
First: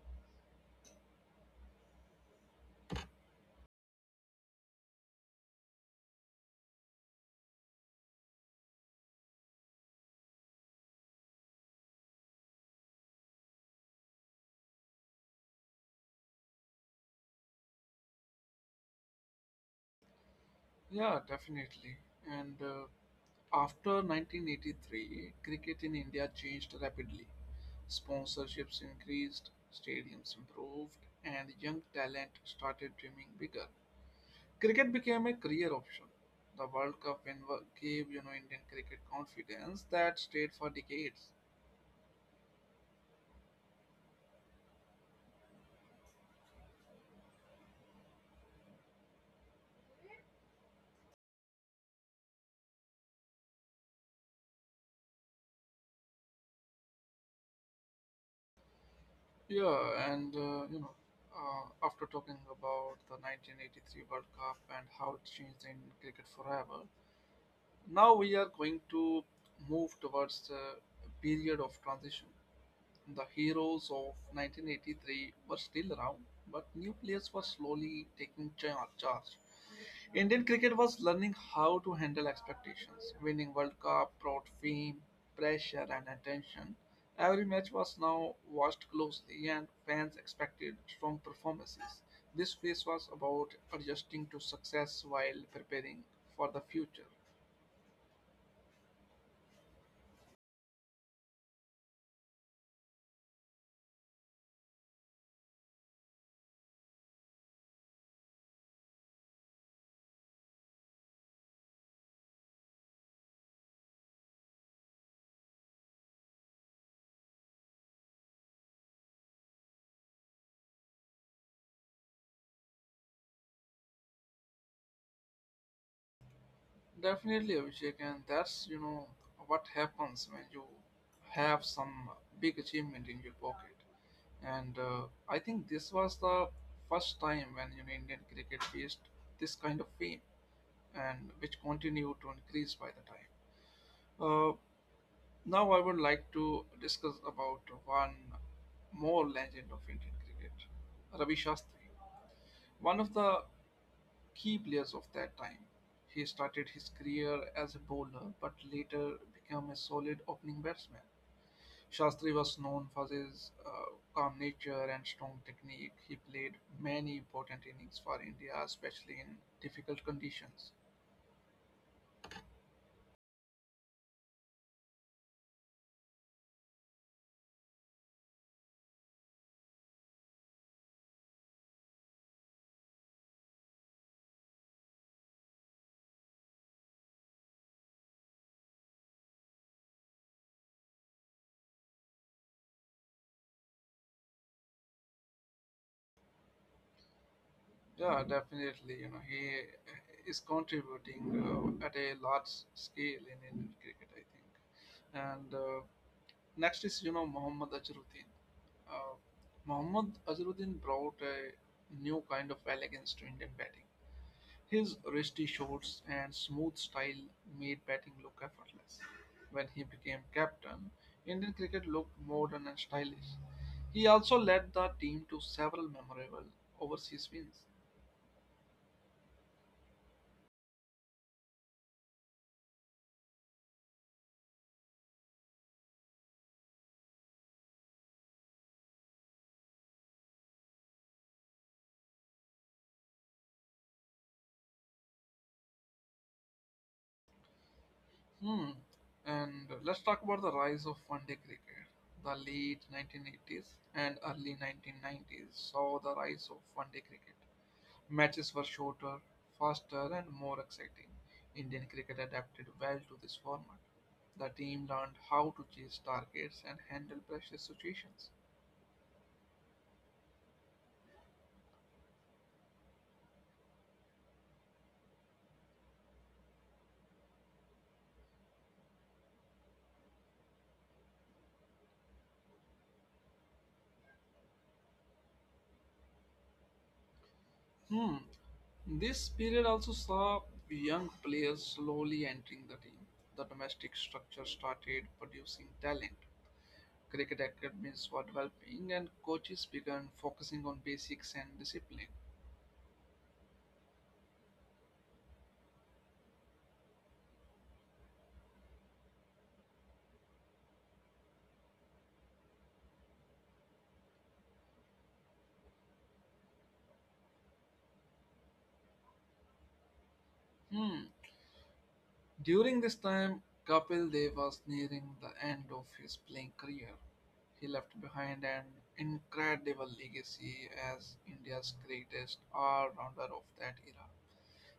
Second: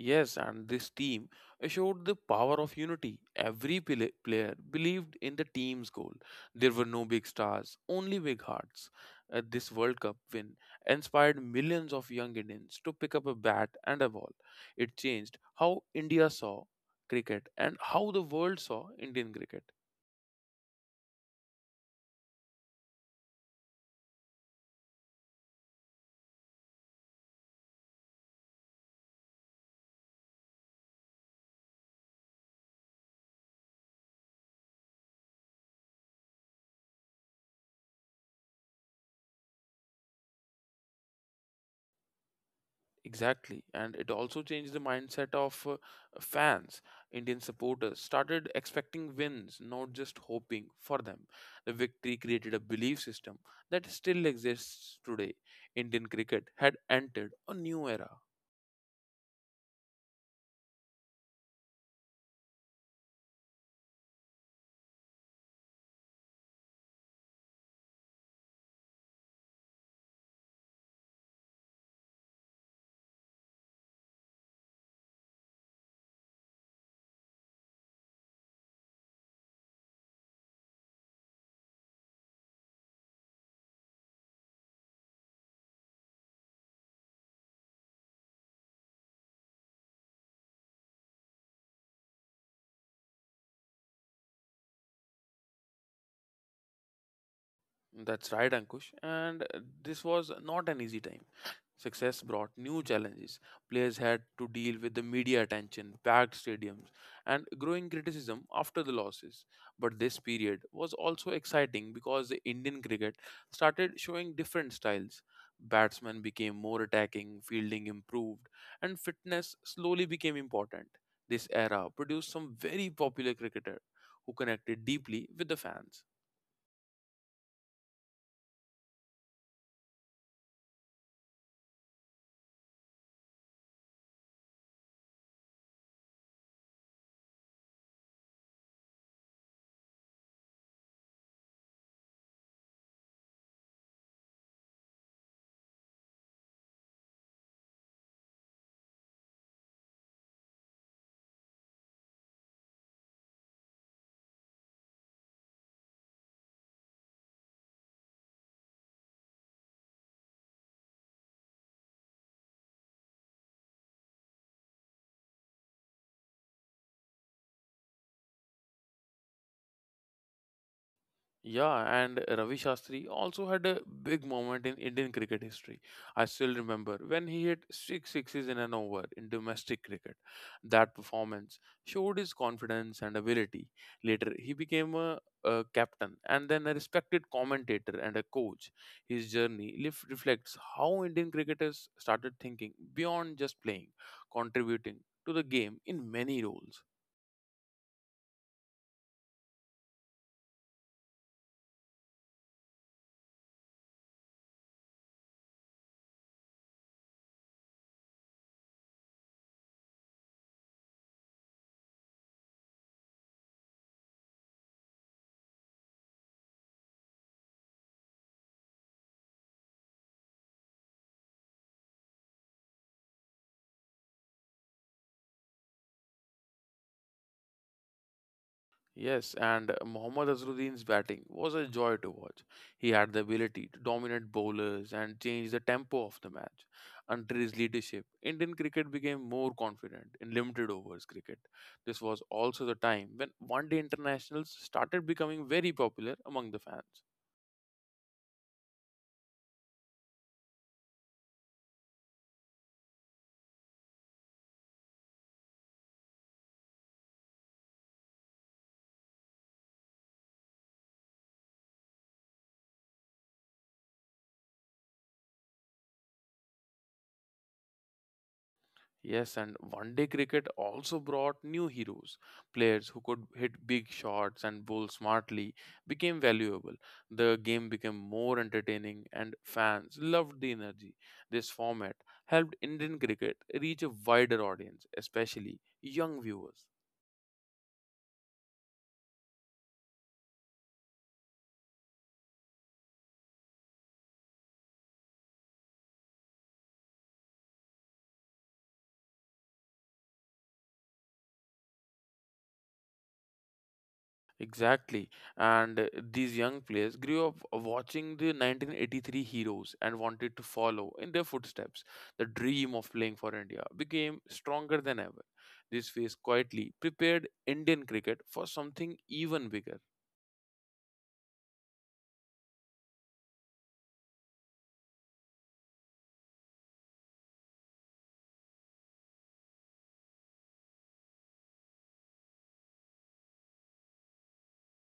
Speaker 2: Yes, and this team showed the power of unity. Every player believed in the team's goal. There were no big stars, only big hearts. This World Cup win inspired millions of young Indians to pick up a bat and a ball. It changed how India saw cricket and how the world saw Indian cricket.
Speaker 1: Yeah, definitely. And after 1983, cricket in India changed rapidly. Sponsorships increased, stadiums improved, and young talent started dreaming bigger. Cricket became a career option. The World Cup win gave Indian cricket confidence that stayed for decades.
Speaker 2: Exactly, and it also changed the mindset of fans. Indian supporters started expecting wins, not just hoping for them. The victory created a belief system that still exists today. Indian cricket had entered a new era.
Speaker 1: Yeah, and after talking about the 1983 World Cup and how it changed in cricket forever, now we are going to move towards the period of transition. The heroes of 1983 were still around, but new players were slowly taking charge. Indian cricket was learning how to handle expectations. Winning World Cup brought fame, pressure, and attention. Every match was now watched closely, and fans expected strong performances. This phase was about adjusting to success while preparing for the future.
Speaker 2: That's right, Ankush, and this was not an easy time. Success brought new challenges. Players had to deal with the media attention, packed stadiums, and growing criticism after the losses. But this period was also exciting because the Indian cricket started showing different styles. Batsmen became more attacking, fielding improved, and fitness slowly became important. This era produced some very popular cricketer who connected deeply with the fans.
Speaker 1: Definitely, Abhishek, and that's what happens when you have some big achievement in your pocket. And I think this was the first time when Indian cricket faced this kind of fame, and which continued to increase by the time. Uh, Now I would like to discuss about one more legend of Indian cricket, Ravi Shastri. One of the key players of that time. He started his career as a bowler but later became a solid opening batsman. Shastri was known for his calm nature and strong technique. He played many important innings for India, especially in difficult conditions.
Speaker 2: Yeah, and Ravi Shastri also had a big moment in Indian cricket history. I still remember when he hit six sixes in an over in domestic cricket. That performance showed his confidence and ability. Later, he became a captain and then a respected commentator and a coach. His reflects how Indian cricketers started thinking beyond just playing, contributing to the game in many roles.
Speaker 1: Yeah, definitely. He is contributing at a large scale in Indian cricket, I think. And next is Muhammad Azharuddin. Uh, Muhammad Azharuddin brought a new kind of elegance to Indian batting. His wristy shots and smooth style made batting look effortless. When he became captain, Indian cricket looked modern and stylish. He also led the team to several memorable overseas wins.
Speaker 2: Yes, and Mohammad Azharuddin's batting was a joy to watch. He had the ability to dominate bowlers and change the tempo of the match. Under his leadership, Indian cricket became more confident in limited overs cricket. This was also the time when one day internationals started becoming very popular among the fans.
Speaker 1: Hmm. And let's talk about the rise of one day cricket. The late 1980s and early 1990s saw the rise of one day cricket. Matches were shorter, faster, and more exciting. Indian cricket adapted well to this format. The team learned how to chase targets and handle pressure situations.
Speaker 2: Yes, and one day cricket also brought new heroes. Players who could hit big shots and bowl smartly became valuable. The game became more entertaining, and fans loved the energy. This format helped Indian cricket reach a wider audience, especially young viewers.
Speaker 1: Hmm. This period also saw young players slowly entering the team. The domestic structure started producing talent. Cricket academies were developing and coaches began focusing on basics and discipline.
Speaker 2: Exactly. And these young players grew up watching the 1983 heroes and wanted to follow in their footsteps. The dream of playing for India became stronger than ever. This phase quietly prepared Indian cricket for something even bigger.
Speaker 1: Hmm. During this time, Kapil Dev was nearing the end of his playing career. He left behind an incredible legacy as India's greatest all-rounder of that era.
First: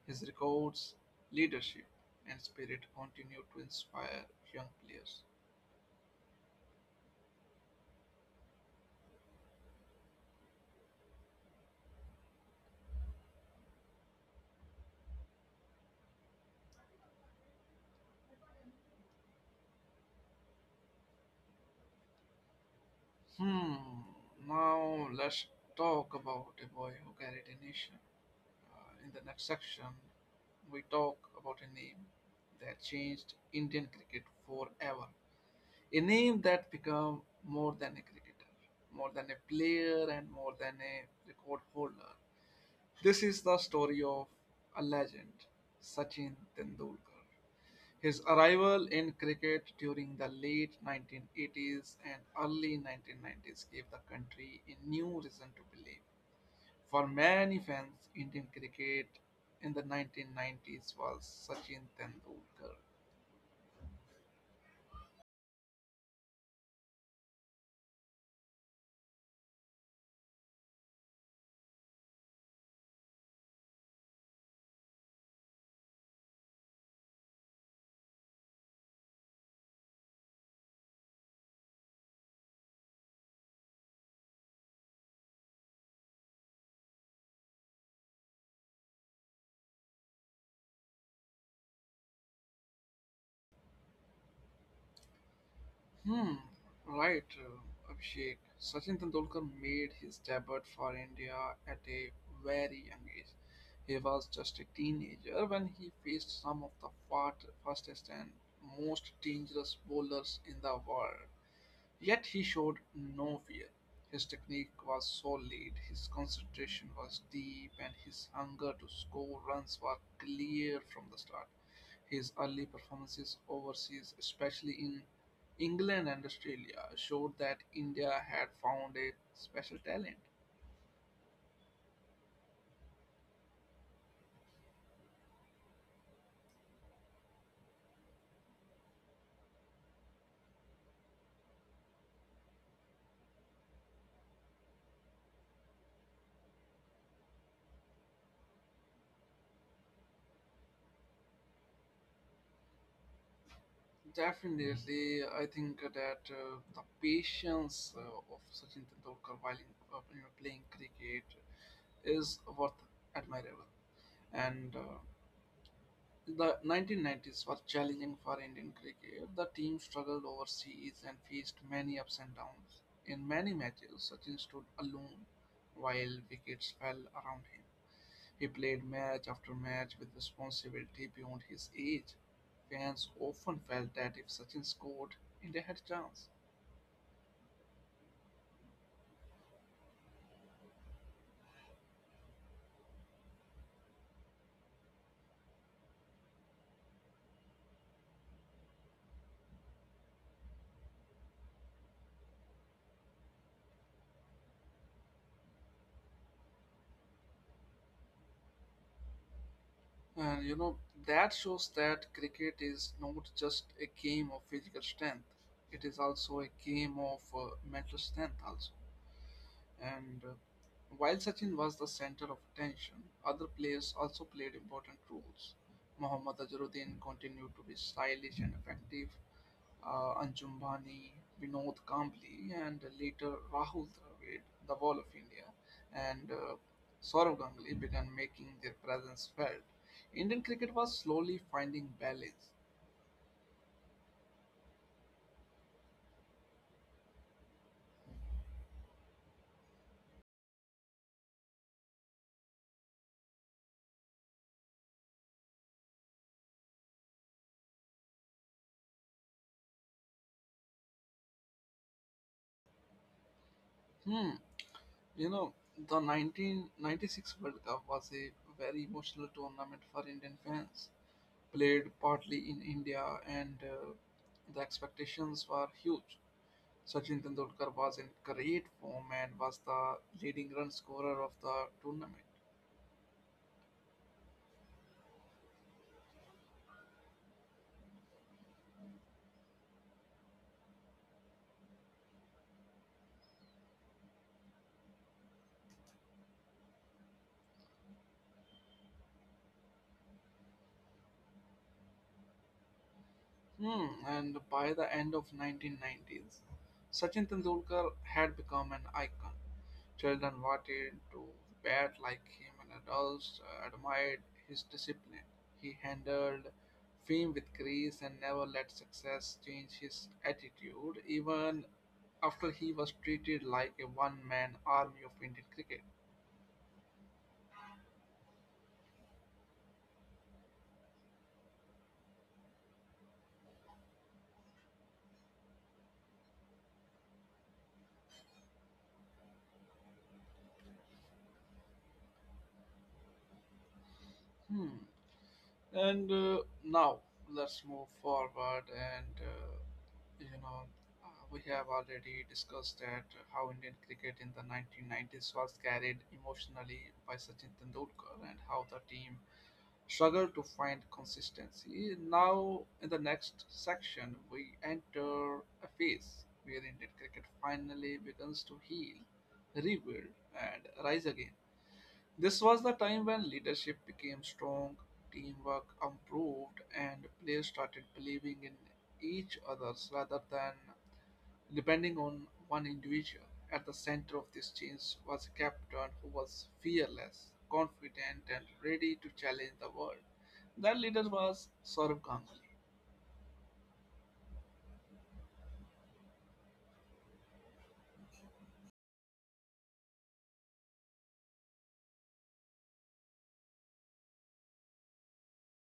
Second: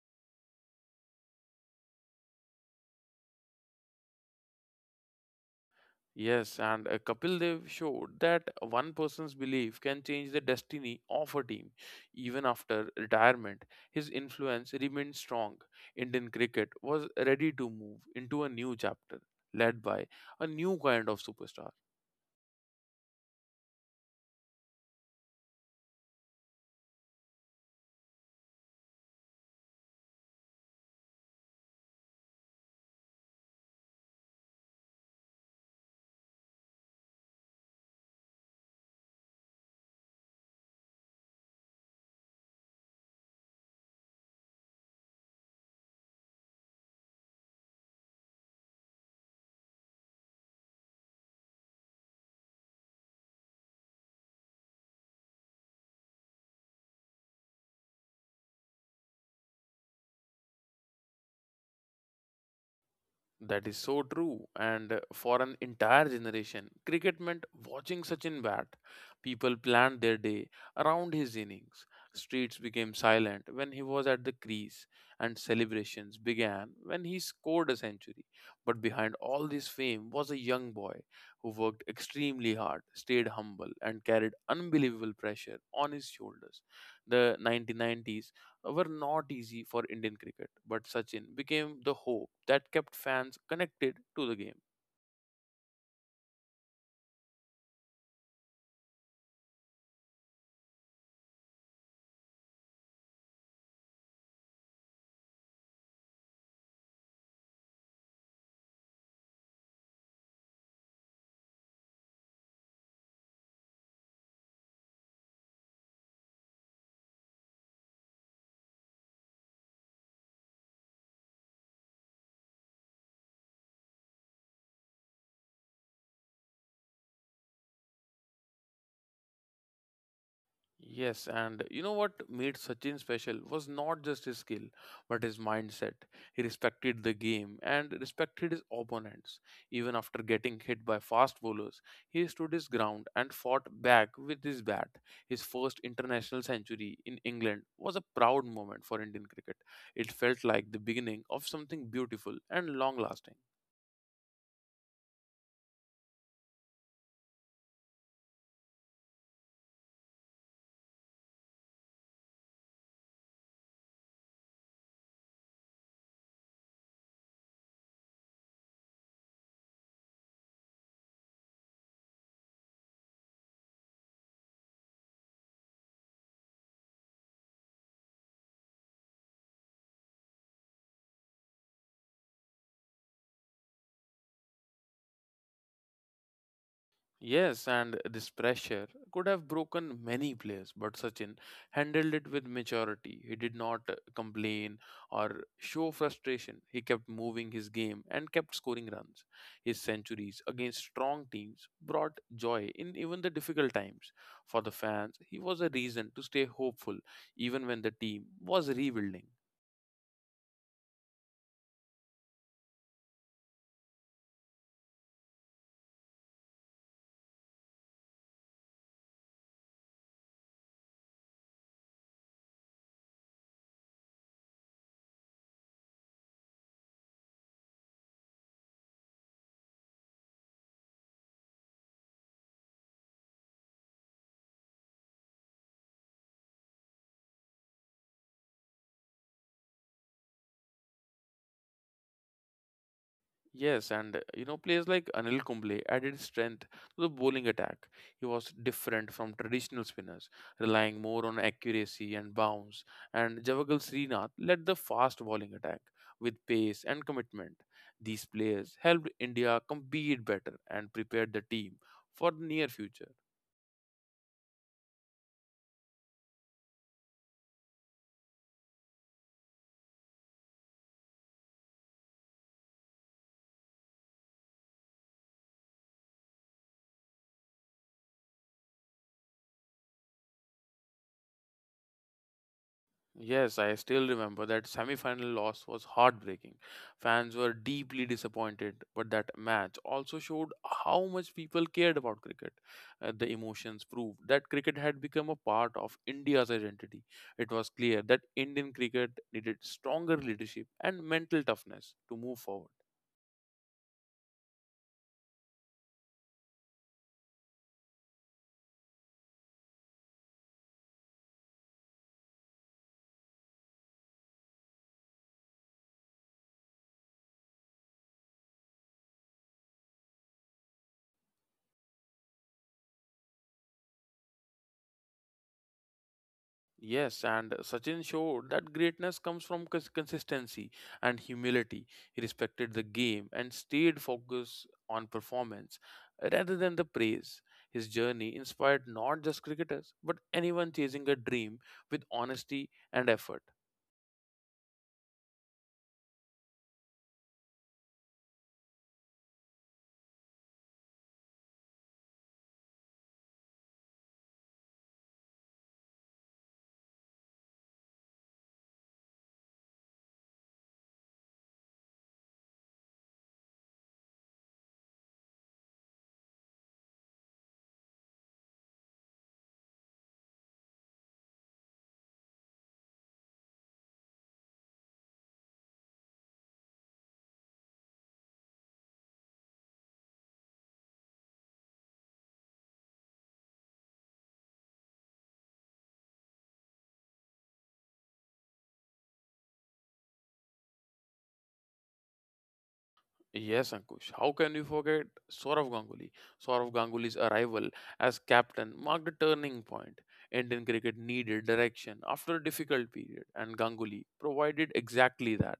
Speaker 1: His records, leadership, and spirit continue to inspire young players.
Speaker 2: Yes, and Kapil Dev showed that one person's belief can change the destiny of a team. Even after retirement, his influence remained strong. Indian cricket was ready to move into a new chapter, led by a new kind of superstar.
Speaker 1: Hmm. Now let's talk about a boy who carried a nation. In the next section, we talk about a name that changed Indian cricket forever. A name that became more than a cricketer, more than a player, and more than a record holder. This is the story of a legend, Sachin Tendulkar. His arrival in cricket during the late 1980s and early 1990s gave the country a new reason to believe. For many fans, Indian cricket in the 1990s was Sachin Tendulkar.
Speaker 2: That is so true. And for an entire generation, cricket meant watching Sachin bat. People planned their day around his innings. Streets became silent when he was at the crease, and celebrations began when he scored a century. But behind all this fame was a young boy who worked extremely hard, stayed humble, and carried unbelievable pressure on his shoulders. The 1990s were not easy for Indian cricket, but Sachin became the hope that kept fans connected to the game.
Speaker 1: Hmm, right, Abhishek. Sachin Tendulkar made his debut for India at a very young age. He was just a teenager when he faced some of the fastest and most dangerous bowlers in the world. Yet he showed no fear. His technique was solid, his concentration was deep, and his hunger to score runs were clear from the start. His early performances overseas, especially in England and Australia showed that India had found a special talent.
Speaker 2: Yes, and you know what made Sachin special was not just his skill, but his mindset. He respected the game and respected his opponents. Even after getting hit by fast bowlers, he stood his ground and fought back with his bat. His first international century in England was a proud moment for Indian cricket. It felt like the beginning of something beautiful and long lasting.
Speaker 1: Definitely, I think that the patience of Sachin Tendulkar while in, playing cricket is worth admirable. And the 1990s were challenging for Indian cricket. The team struggled overseas and faced many ups and downs. In many matches, Sachin stood alone while wickets fell around him. He played match after match with responsibility beyond his age. Fans often felt that if Sachin scored, India had a chance.
Speaker 2: Yes, and this pressure could have broken many players, but Sachin handled it with maturity. He did not complain or show frustration. He kept moving his game and kept scoring runs. His centuries against strong teams brought joy in even the difficult times. For the fans, he was a reason to stay hopeful even when the team was rebuilding.
Speaker 1: And that shows that cricket is not just a game of physical strength, it is also a game of mental strength, also. And while Sachin was the center of attention, other players also played important roles. Mohammad Azharuddin continued to be stylish and effective. Anjum Bhani, Vinod Kambli, and later Rahul Dravid, the Wall of India, and Saurav Ganguly began making their presence felt. Indian cricket was slowly finding balance.
Speaker 2: Yes, and you know, players like Anil Kumble added strength to the bowling attack. He was different from traditional spinners, relying more on accuracy and bounce. And Javagal Srinath led the fast bowling attack with pace and commitment. These players helped India compete better and prepared the team for the near future.
Speaker 1: Hmm, you know, the 1996 World Cup was a very emotional tournament for Indian fans, played partly in India, and the expectations were huge. Sachin Tendulkar was in great form and was the leading run scorer of the tournament.
Speaker 2: Yes, I still remember that semi-final loss was heartbreaking. Fans were deeply disappointed, but that match also showed how much people cared about cricket. The emotions proved that cricket had become a part of India's identity. It was clear that Indian cricket needed stronger leadership and mental toughness to move forward.
Speaker 1: And by the end of 1990s, Sachin Tendulkar had become an icon. Children wanted to bat like him, and adults admired his discipline. He handled fame with grace and never let success change his attitude, even after he was treated like a one man army of Indian cricket.
Speaker 2: Yes, and Sachin showed that greatness comes from consistency and humility. He respected the game and stayed focused on performance rather than the praise. His journey inspired not just cricketers but anyone chasing a dream with honesty and effort.
Speaker 1: Hmm. And now let's move forward. You know, we have already discussed that how Indian cricket in the 1990s was carried emotionally by Sachin Tendulkar and how the team struggled to find consistency. Now, in the next section, we enter a phase where Indian cricket finally begins to heal, rebuild, and rise again. This was the time when leadership became strong, teamwork improved, and players started believing in each other's rather than depending on one individual. At the center of this change was a captain who was fearless, confident, and ready to challenge the world. That leader was Saurabh Ganguly.
Speaker 2: Yes, Ankush. How can you forget Saurav Ganguly? Saurav Ganguly's arrival as captain marked a turning point. Indian cricket needed direction after a difficult period, and Ganguly provided exactly that.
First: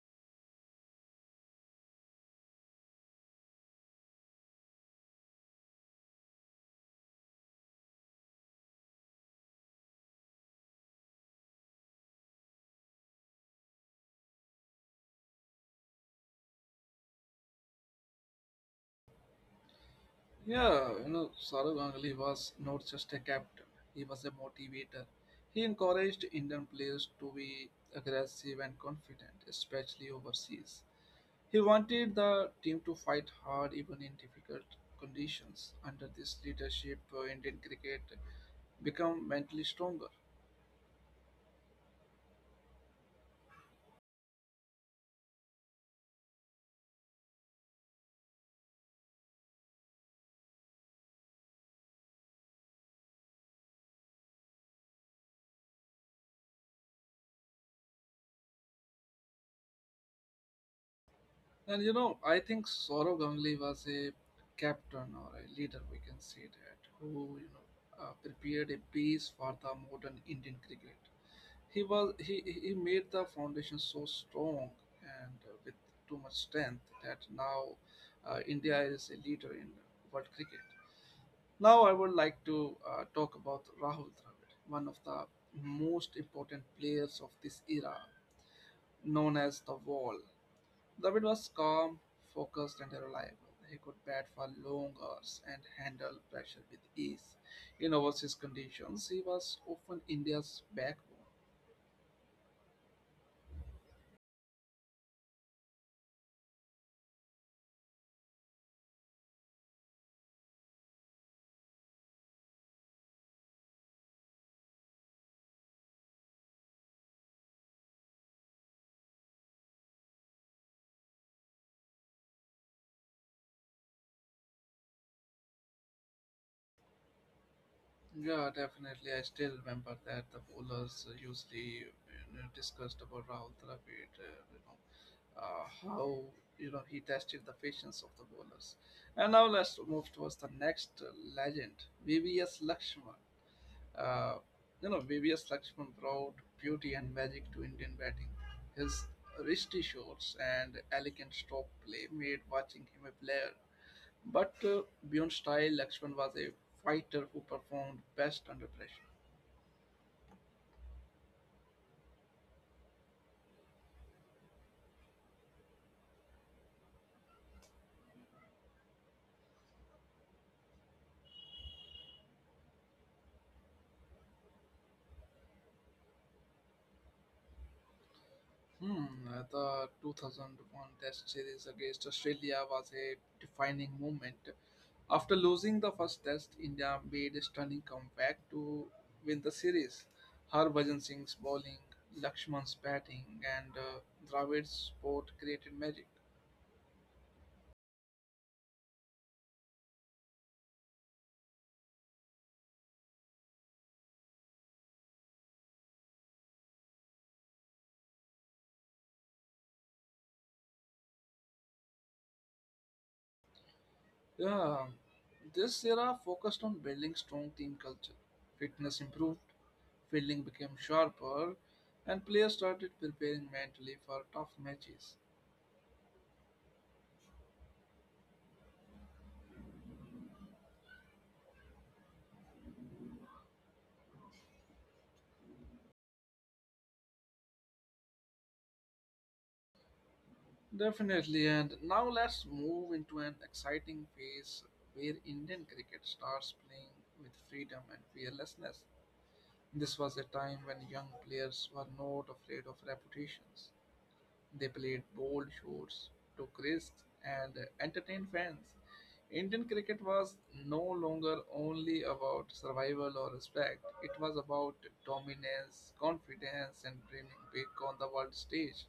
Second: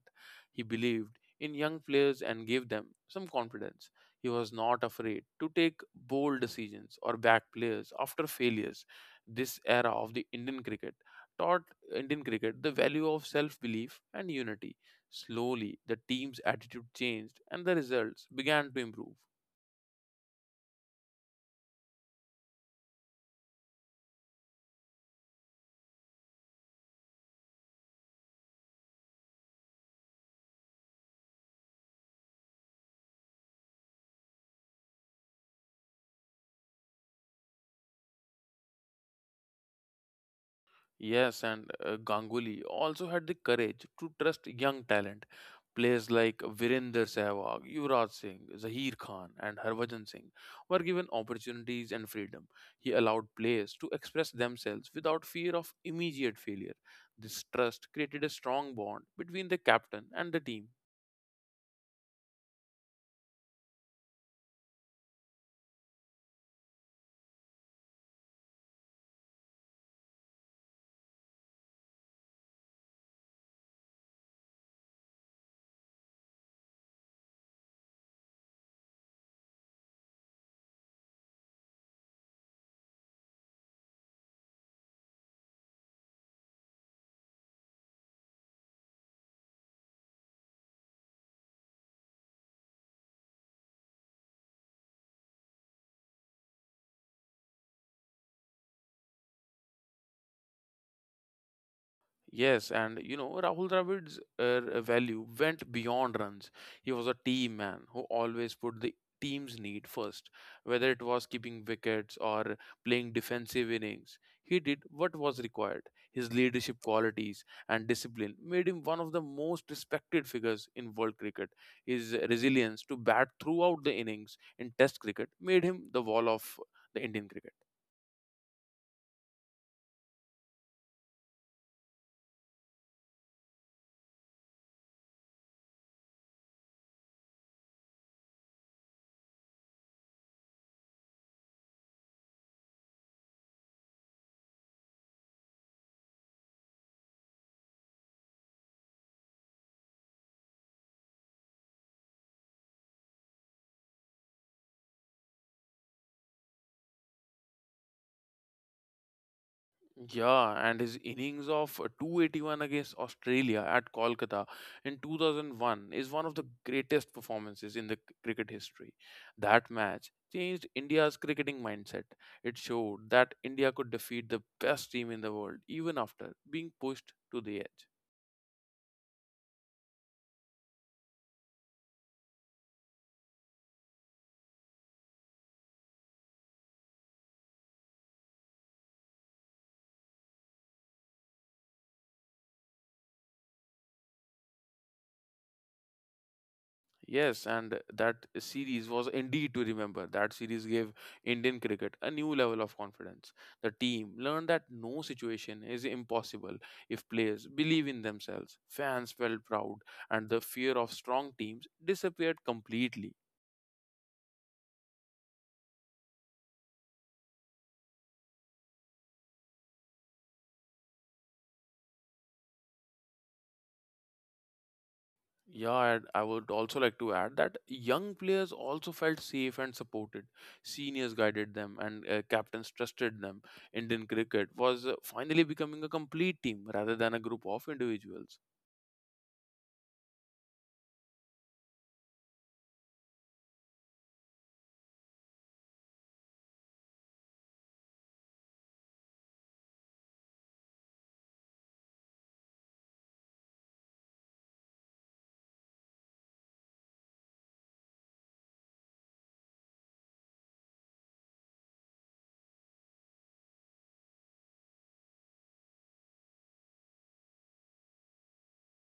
Speaker 2: He believed in young players and gave them some confidence. He was not afraid to take bold decisions or back players after failures. This era of the Indian cricket taught Indian cricket the value of self belief and unity. Slowly, the team's attitude changed and the results began to improve.
Speaker 1: Yeah, Saurav Ganguly was not just a captain, he was a motivator. He encouraged Indian players to be aggressive and confident, especially overseas. He wanted the team to fight hard even in difficult conditions. Under this leadership, Indian cricket become mentally stronger.
Speaker 2: Yes, and Ganguly also had the courage to trust young talent. Players like Virender Sehwag, Yuvraj Singh, Zaheer Khan, and Harvajan Singh were given opportunities and freedom. He allowed players to express themselves without fear of immediate failure. This trust created a strong bond between the captain and the team.
Speaker 1: I think Saurav Ganguly was a captain or a leader, we can say that, who prepared a base for the modern Indian cricket. He was he made the foundation so strong and with too much strength that now India is a leader in world cricket. Now I would like to talk about Rahul Dravid, one of the most important players of this era, known as the Wall. Dravid was calm, focused, and reliable. He could bat for long hours and handle pressure with ease. In overseas conditions, he was often India's backbone.
Speaker 2: Yes, and you know, Rahul Dravid's value went beyond runs. He was a team man who always put the team's need first, whether it was keeping wickets or playing defensive innings. He did what was required. His leadership qualities and discipline made him one of the most respected figures in world cricket. His resilience to bat throughout the innings in test cricket made him the wall of the Indian cricket.
Speaker 1: Yeah, definitely. I still remember that the bowlers usually discussed about Rahul Dravid, how he tested the patience of the bowlers. And now let's move towards the next legend, VVS Lakshman. Uh, VVS Lakshman brought beauty and magic to Indian batting. His wristy shots and elegant stroke play made watching him a player. But beyond style, Lakshman was a fighter who performed best under pressure.
Speaker 2: Yeah, and his innings of 281 against Australia at Kolkata in 2001 is one of the greatest performances in cricket history. That match changed India's cricketing mindset. It showed that India could defeat the best team in the world even after being pushed to the edge.
Speaker 1: Hmm, the 2001 Test series against Australia was a defining moment. After losing the first Test, India made a stunning comeback to win the series. Harbhajan Singh's bowling, Lakshman's batting, and Dravid's support created magic.
Speaker 2: Yes, and that series was indeed to remember. That series gave Indian cricket a new level of confidence. The team learned that no situation is impossible if players believe in themselves. Fans felt proud, and the fear of strong teams disappeared completely.
Speaker 1: Yeah, this era focused on building strong team culture. Fitness improved, fielding became sharper, and players started preparing mentally for tough matches.
Speaker 2: Yeah, and I would also like to add that young players also felt safe and supported. Seniors guided them, and captains trusted them. Indian cricket was finally becoming a complete team rather than a group of individuals.
Speaker 1: Definitely, and now let's move into an exciting phase where Indian cricket starts playing with freedom and fearlessness. This was a time when young players were not afraid of reputations. They played bold shots, took risks, and entertained fans. Indian cricket was no longer only about survival or respect, it was about dominance, confidence, and dreaming big on the world stage.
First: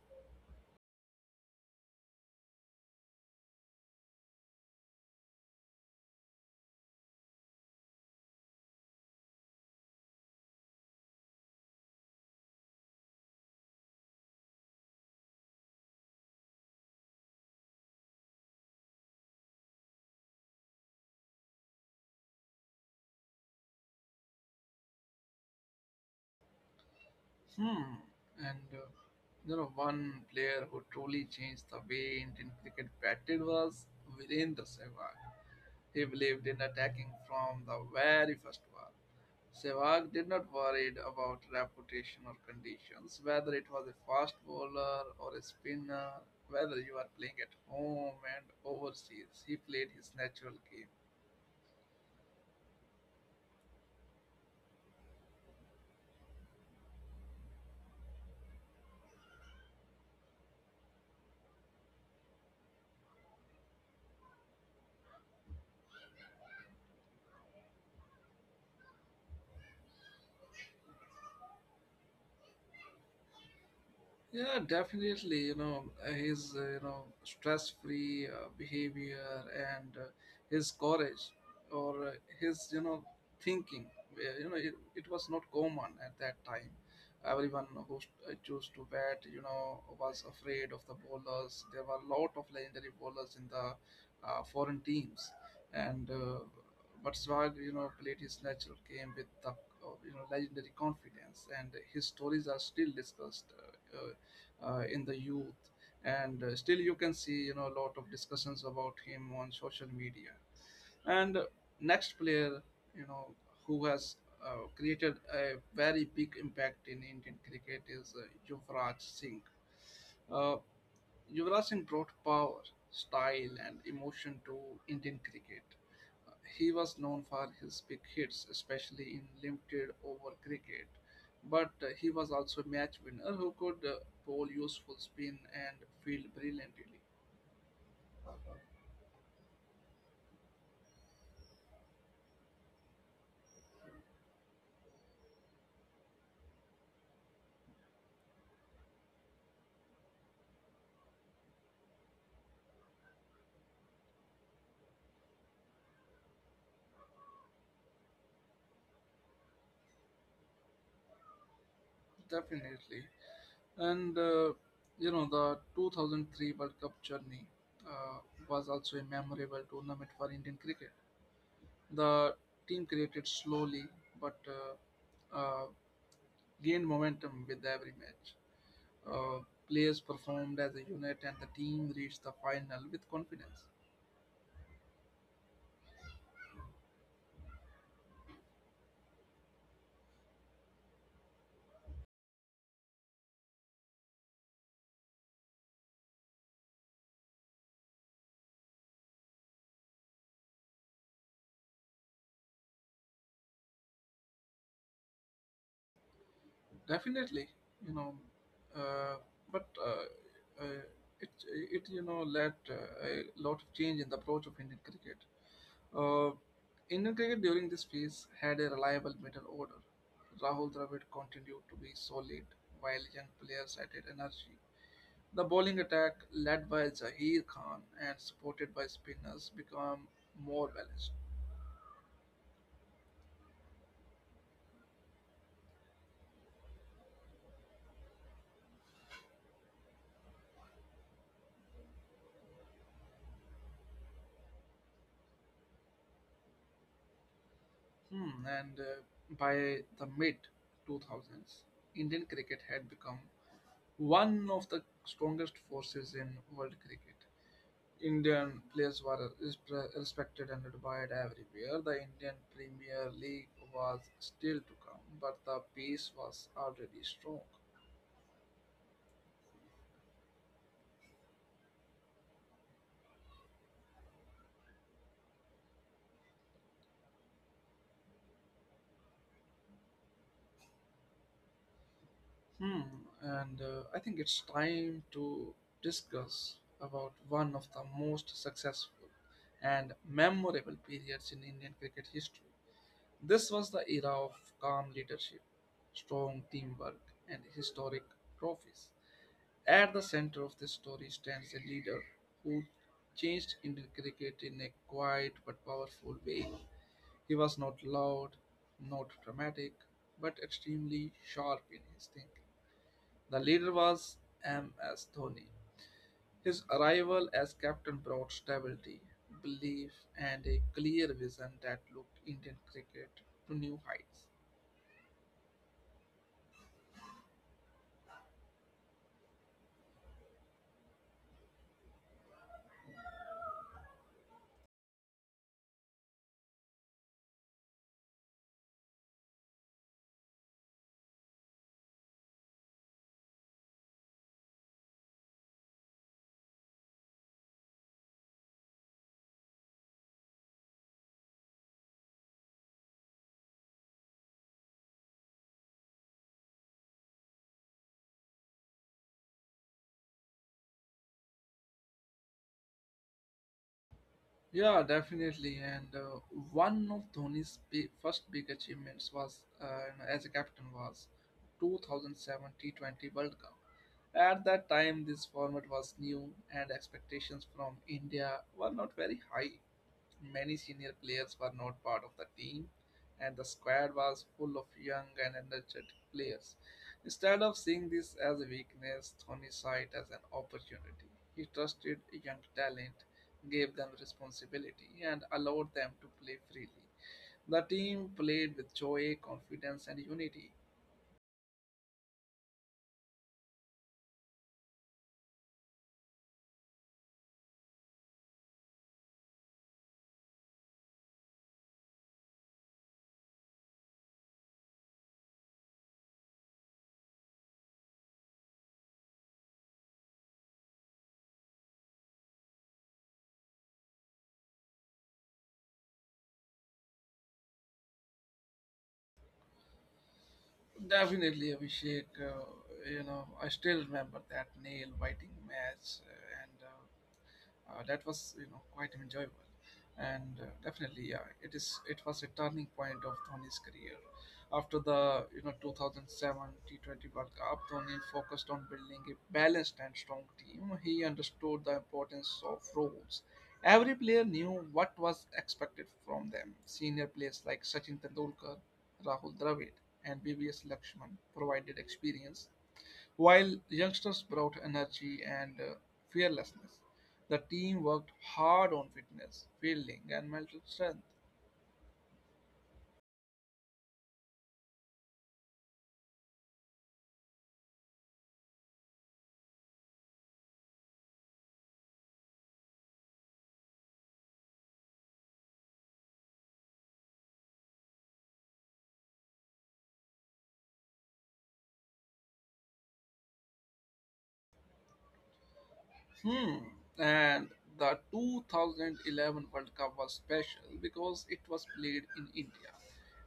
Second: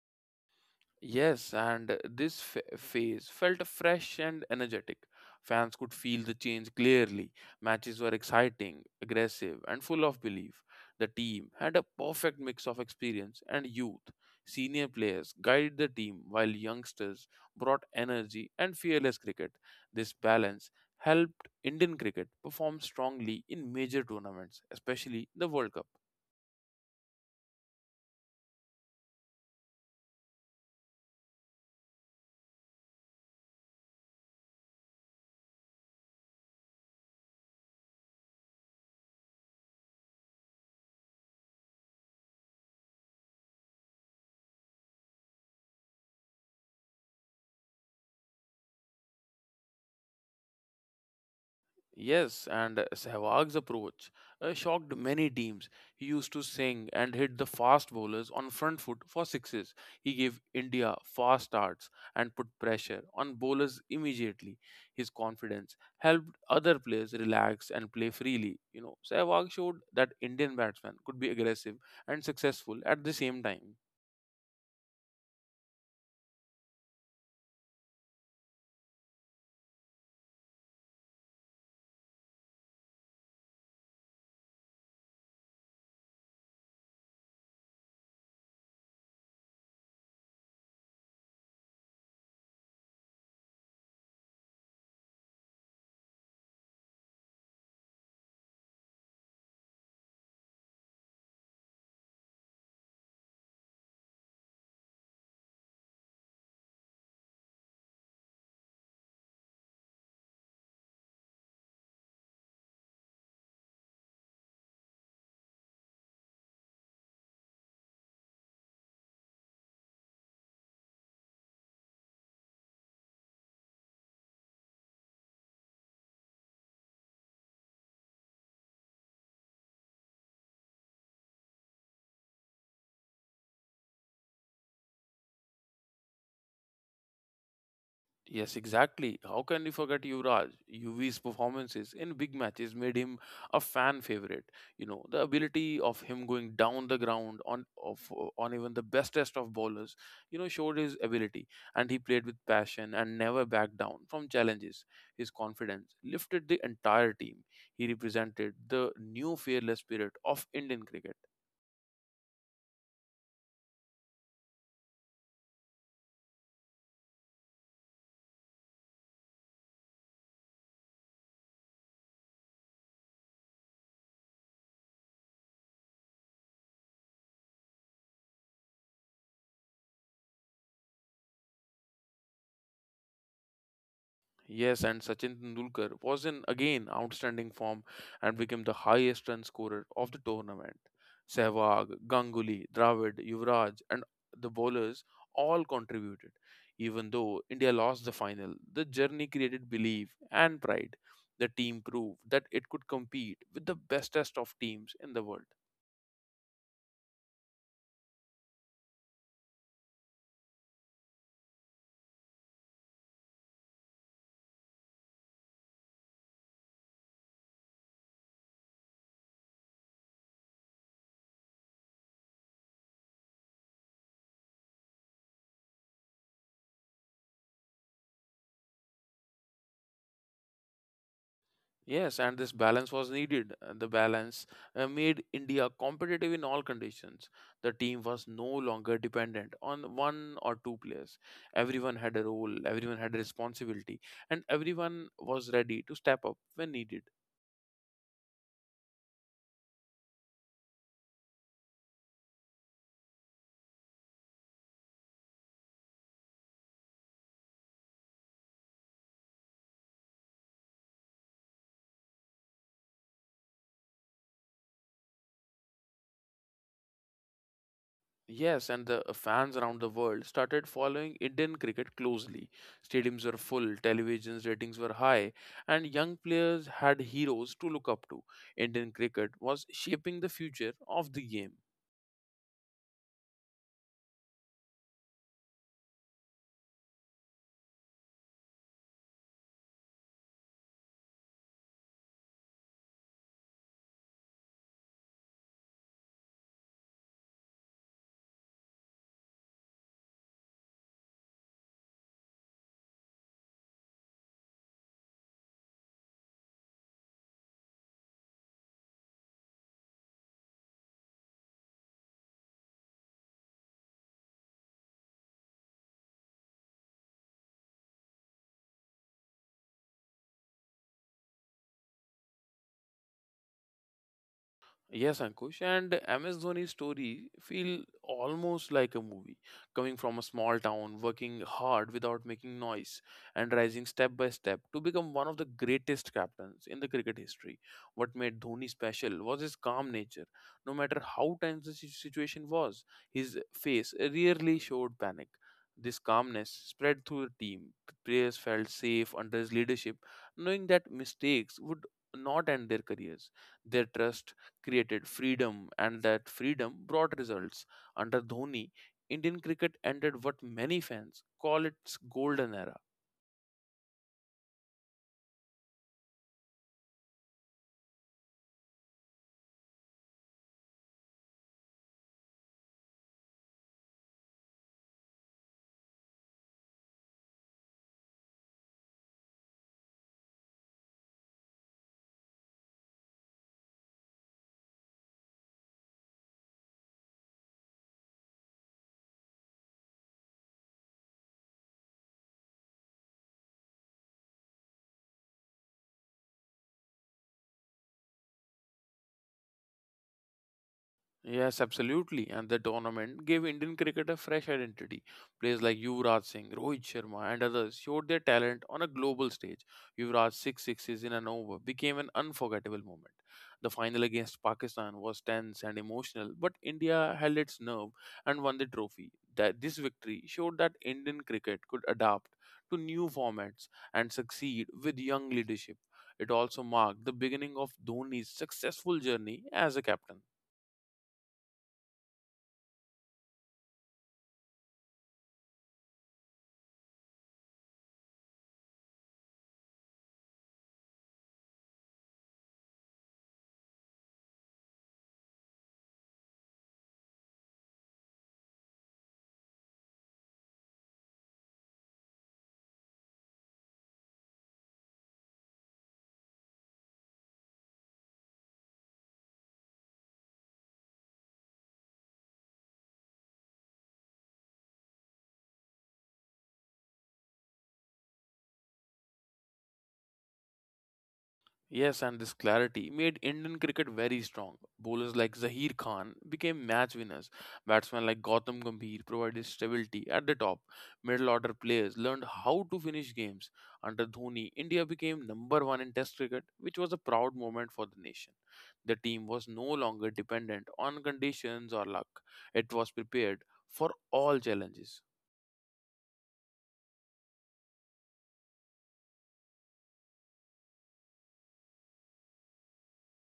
Speaker 2: Yes, and this phase felt fresh and energetic. Fans could feel the change clearly. Matches were exciting, aggressive, and full of belief. The team had a perfect mix of experience and youth. Senior players guided the team while youngsters brought energy and fearless cricket. This balance helped Indian cricket perform strongly in major tournaments, especially the World Cup.
Speaker 1: Hmm. And uh, One player who truly changed the way Indian cricket batted was Virendra Sehwag. He believed in attacking from the very first war. Sehwag did not worry about reputation or conditions, whether it was a fast bowler or a spinner, whether you are playing at home and overseas. He played his natural game.
Speaker 2: Yes, and Sehwag's approach shocked many teams. He used to sing and hit the fast bowlers on front foot for sixes. He gave India fast starts and put pressure on bowlers immediately. His confidence helped other players relax and play freely. You know, Sehwag showed that Indian batsmen could be aggressive and successful at the same time.
Speaker 1: Yeah, definitely. Stress-free behavior and his courage or his, thinking. Where, You know, it was not common at that time. Everyone who chose to bat, was afraid of the bowlers. There were a lot of legendary bowlers in the foreign teams, and but Swag, played his natural game with the, legendary confidence, and his stories are still discussed. Uh, in the youth and still you can see a lot of discussions about him on social media and next player you know who has created a very big impact in Indian cricket is Yuvraj Singh. uh, Yuvraj Singh brought power, style, and emotion to Indian cricket. Uh, He was known for his big hits, especially in limited over cricket, but he was also a match winner who could bowl useful spin and field brilliantly.
Speaker 2: Yes, exactly. How can we forget Yuvraj? UV's performances in big matches made him a fan favorite. The ability of him going down the ground on even the bestest of bowlers, showed his ability, and he played with passion and never backed down from challenges. His confidence lifted the entire team. He represented the new fearless spirit of Indian cricket.
Speaker 1: Definitely. And uh, the 2003 World Cup journey uh, was also a memorable tournament for Indian cricket. The team created slowly but gained momentum with every match. Uh, Players performed as a unit, and the team reached the final with confidence.
Speaker 2: Yes, and Sachin Tendulkar was in again outstanding form and became the highest run scorer of the tournament. Sehwag, Ganguly, Dravid, Yuvraj, and the bowlers all contributed. Even though India lost the final, the journey created belief and pride. The team proved that it could compete with the bestest of teams in the world.
Speaker 1: Definitely, you know, uh, but uh, uh, it led a lot of change in the approach of Indian cricket. Uh, Indian cricket during this phase had a reliable middle order. Rahul Dravid continued to be solid, while young players added energy. The bowling attack, led by Zaheer Khan and supported by spinners, became more balanced.
Speaker 2: Yes, and this balance was needed. And The balance made India competitive in all conditions. The team was no longer dependent on one or two players. Everyone had a role, everyone had a responsibility, and everyone was ready to step up when needed.
Speaker 1: Hmm, and By the mid 2000s, Indian cricket had become one of the strongest forces in world cricket. Indian players were respe- respected and admired everywhere. The Indian Premier League was still to come, but the pace was already strong.
Speaker 2: Yes, and the fans around the world started following Indian cricket closely. Stadiums were full, television's ratings were high, and young players had heroes to look up to. Indian cricket was shaping the future of the game.
Speaker 1: Hmm, and I think it's time to discuss about one of the most successful and memorable periods in Indian cricket history. This was the era of calm leadership, strong teamwork, and historic trophies. At the center of this story stands a leader who changed Indian cricket in a quiet but powerful way. He was not loud, not dramatic, but extremely sharp in his thinking. The leader was M.S. Dhoni. His arrival as captain brought stability, belief, and a clear vision that looked Indian cricket to new heights.
Speaker 2: Yes, Ankush, and MS Dhoni's story feel almost like a movie. Coming from a small town, working hard without making noise, and rising step by step to become one of the greatest captains in the cricket history. What made Dhoni special was his calm nature. No matter how tense the situation was, his face rarely showed panic. This calmness spread through the team. Players felt safe under his leadership, knowing that mistakes would not end their careers. Their trust created freedom, and that freedom brought results. Under Dhoni, Indian cricket entered what many fans call its golden era.
Speaker 1: Yeah, definitely. And One of first big achievements was, as a captain, was 2007 T20 World Cup. At that time, this format was new, and expectations from India were not very high. Many senior players were not part of the team, and the squad was full of young and energetic players. Instead of seeing this as a weakness, Dhoni saw it as an opportunity. He trusted young talent, gave them responsibility, and allowed them to play freely. The team played with joy, confidence, and unity.
Speaker 2: Yes, absolutely. And the tournament gave Indian cricket a fresh identity. Players like Yuvraj Singh, Rohit Sharma, and others showed their talent on a global stage. Yuvraj's six sixes in an over became an unforgettable moment. The final against Pakistan was tense and emotional, but India held its nerve and won the trophy. That this victory showed that Indian cricket could adapt to new formats and succeed with young leadership. It also marked the beginning of Dhoni's successful journey as a captain.
Speaker 1: Definitely, Abhishek. I still remember that nail biting match, and that was quite enjoyable and definitely yeah, it was a turning point of Dhoni's career. After the 2007 T20 World Cup, Dhoni focused on building a balanced and strong team. He understood the importance of roles. Every player knew what was expected from them. Senior players like Sachin Tendulkar, Rahul Dravid, and BBS Lakshman provided experience, while youngsters brought energy and fearlessness. The team worked hard on fitness, fielding, and mental strength.
Speaker 2: Yes, and this clarity made Indian cricket very strong. Bowlers like Zaheer Khan became match winners. Batsmen like Gautam Gambhir provided stability at the top. Middle order players learned how to finish games. Under Dhoni, India became number one in Test cricket, which was a proud moment for the nation. The team was no longer dependent on conditions or luck; it was prepared for all challenges.
Speaker 1: Hmm. And the 2011 World Cup was special because it was played in India.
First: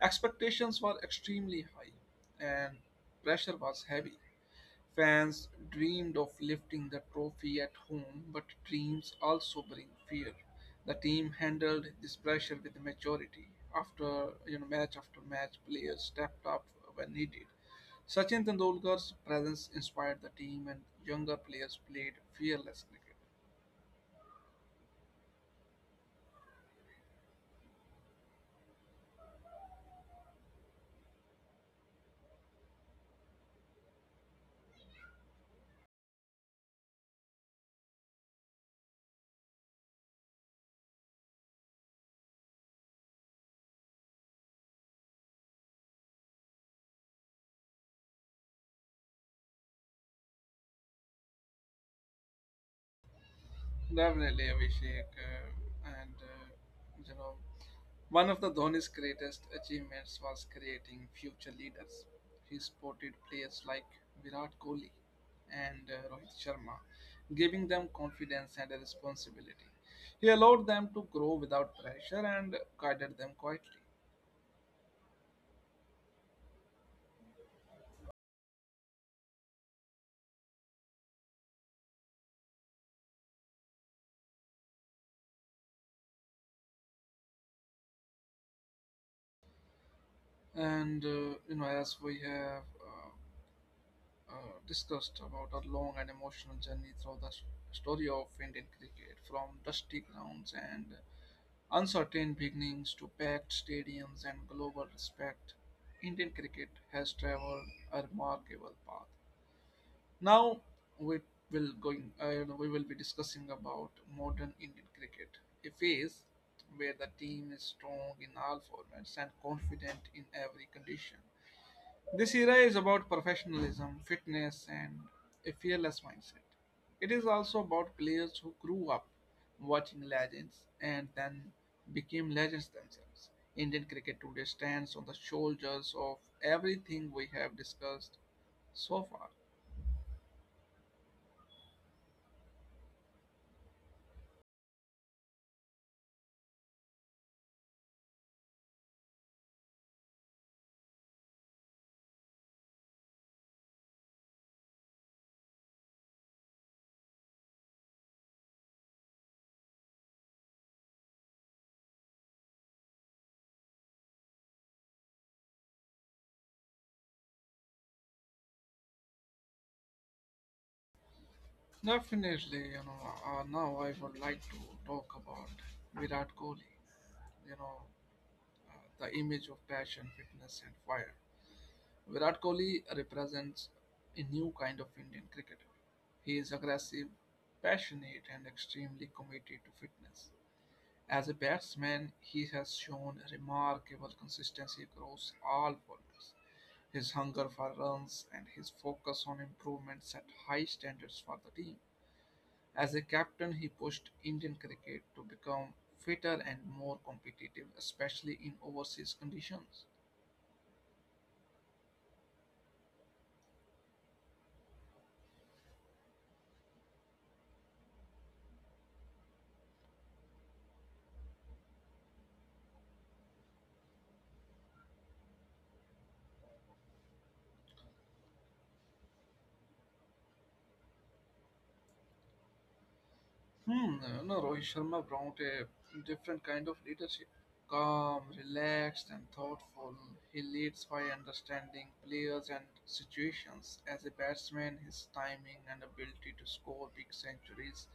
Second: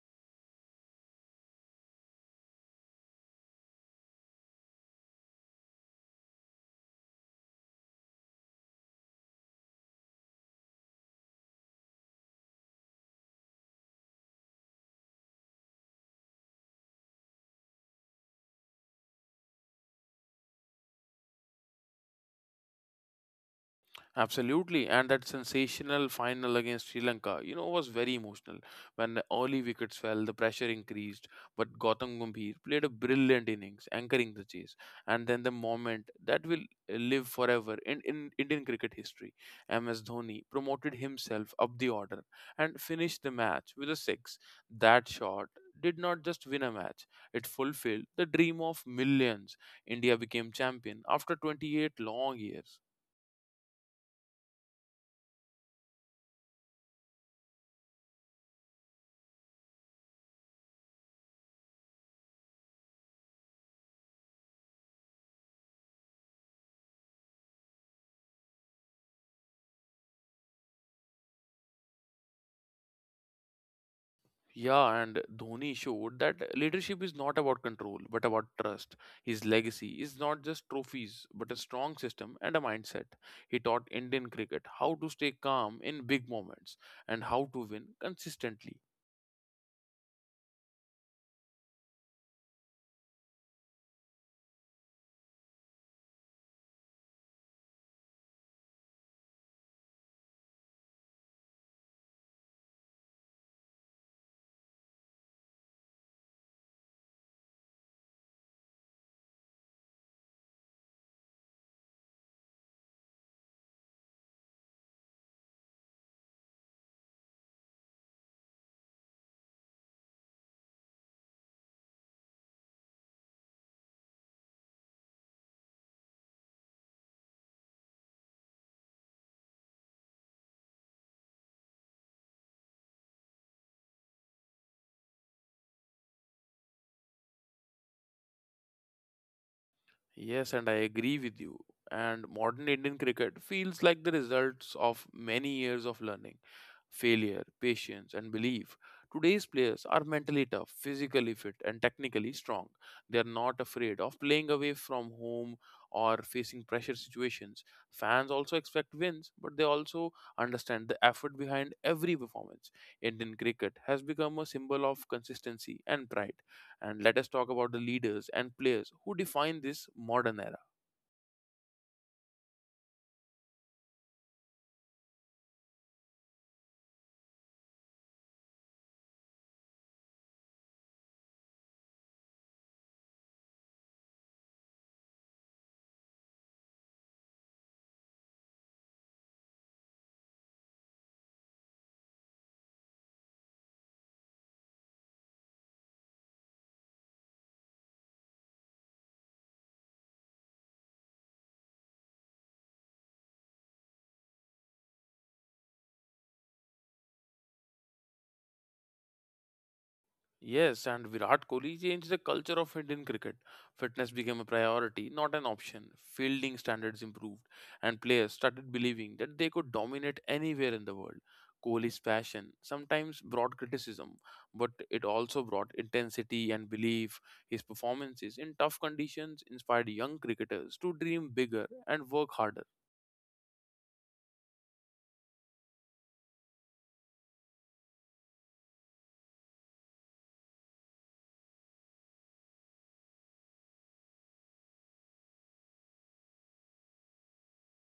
Speaker 1: Expectations were extremely high and pressure was heavy. Fans dreamed of lifting the trophy at home, but dreams also bring fear. The team handled this pressure with maturity. Match after match, players stepped up when needed. Sachin Tendulkar's presence inspired the team, and younger players played fearless cricket.
Speaker 2: Absolutely, and that sensational final against Sri Lanka, you know, was very emotional. When the early wickets fell, the pressure increased, but Gautam Gambhir played a brilliant innings, anchoring the chase, and then the moment that will live forever in Indian cricket history. MS Dhoni promoted himself up the order and finished the match with a six. That shot did not just win a match; it fulfilled the dream of millions. India became champion after 28 long years.
Speaker 1: Definitely, Abhishek. You know, One of the Dhoni's greatest achievements was creating future leaders. He supported players like Virat Kohli and Rohit Sharma, giving them confidence and a responsibility. He allowed them to grow without pressure and guided them quietly.
Speaker 2: Yeah, and Dhoni showed that leadership is not about control, but about trust. His legacy is not just trophies, but a strong system and a mindset. He taught Indian cricket how to stay calm in big moments and how to win consistently.
Speaker 1: And, you know, as we have uh, discussed about a long and emotional journey through story of Indian cricket, from dusty grounds and uncertain beginnings to packed stadiums and global respect, Indian cricket has traveled a remarkable path. Now we we will be discussing about modern Indian cricket, a phase where the team is strong in all formats and confident in every condition. This era is about professionalism, fitness, and a fearless mindset. It is also about players who grew up watching legends and then became legends themselves. Indian cricket today stands on the shoulders of everything we have discussed so far.
Speaker 2: Yes, and I agree with you. And modern Indian cricket feels like the results of many years of learning, failure, patience, and belief. Today's players are mentally tough, physically fit, and technically strong. They are not afraid of playing away from home or facing pressure situations. Fans also expect wins, but they also understand the effort behind every performance. Indian cricket has become a symbol of consistency and pride. And let us talk about the leaders and players who define this modern era.
Speaker 1: Definitely. Now I would like to talk about Virat Kohli, you know, uh, the image of passion, fitness, and fire. Virat Kohli represents a new kind of Indian cricketer. He is aggressive, passionate, and extremely committed to fitness. As a batsman, he has shown remarkable consistency across all formats. His hunger for runs and his focus on improvement set high standards for the team. As a captain, he pushed Indian cricket to become fitter and more competitive, especially in overseas conditions.
Speaker 2: Yes, and Virat Kohli changed the culture of Indian cricket. Fitness became a priority, not an option. Fielding standards improved, and players started believing that they could dominate anywhere in the world. Kohli's passion sometimes brought criticism, but it also brought intensity and belief. His performances in tough conditions inspired young cricketers to dream bigger and work harder.
Speaker 1: Hmm, no, Rohit Sharma brought a different kind of leadership. Calm, relaxed, and thoughtful. He leads by understanding players and situations. As a batsman, his timing and ability to score big centuries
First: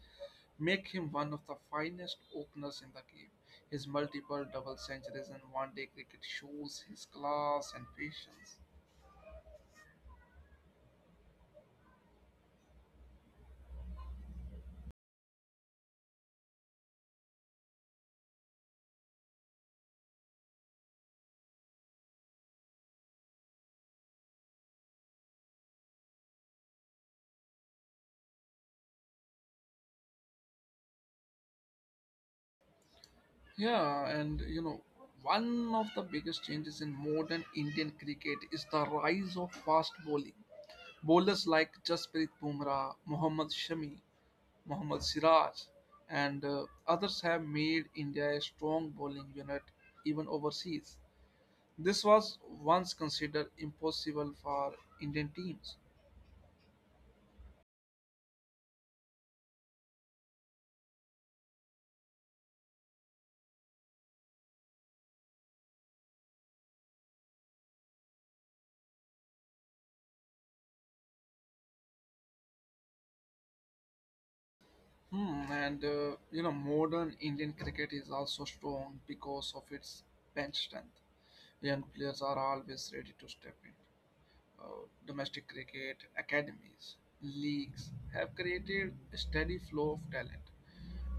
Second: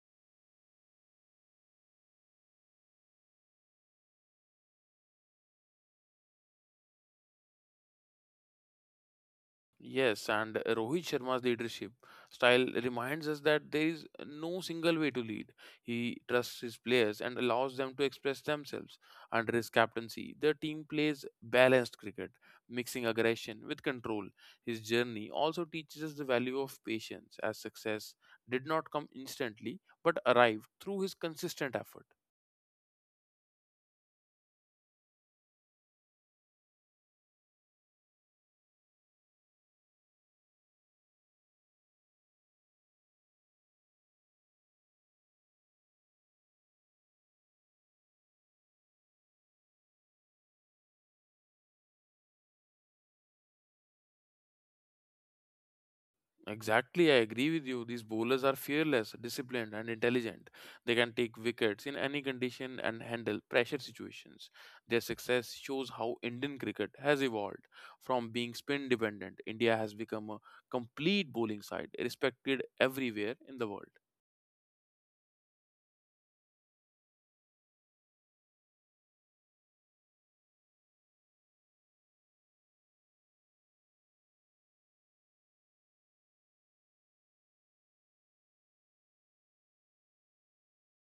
Speaker 1: make him one of the finest openers in the game. His multiple double centuries in one-day cricket shows his class and patience.
Speaker 2: Yes, and Rohit Sharma's leadership style reminds us that there is no single way to lead. He trusts his players and allows them to express themselves. Under his captaincy, the team plays balanced cricket, mixing aggression with control. His journey also teaches us the value of patience, as success did not come instantly but arrived through his consistent effort.
Speaker 1: Yeah, and you know, One of the biggest changes in modern Indian cricket is the rise of fast bowling. Bowlers like Jasprit Bumrah, Mohammad Shami, Mohammad Siraj, and others have made India a strong bowling unit even overseas. This was once considered impossible for Indian teams.
Speaker 2: Exactly, I agree with you. These bowlers are fearless, disciplined, and intelligent. They can take wickets in any condition and handle pressure situations. Their success shows how Indian cricket has evolved. From being spin dependent, India has become a complete bowling side, respected everywhere in the world.
Speaker 1: Modern Indian cricket is also strong because of its bench strength. Young players are always ready to step in. Domestic cricket academies, leagues have created a steady flow of talent.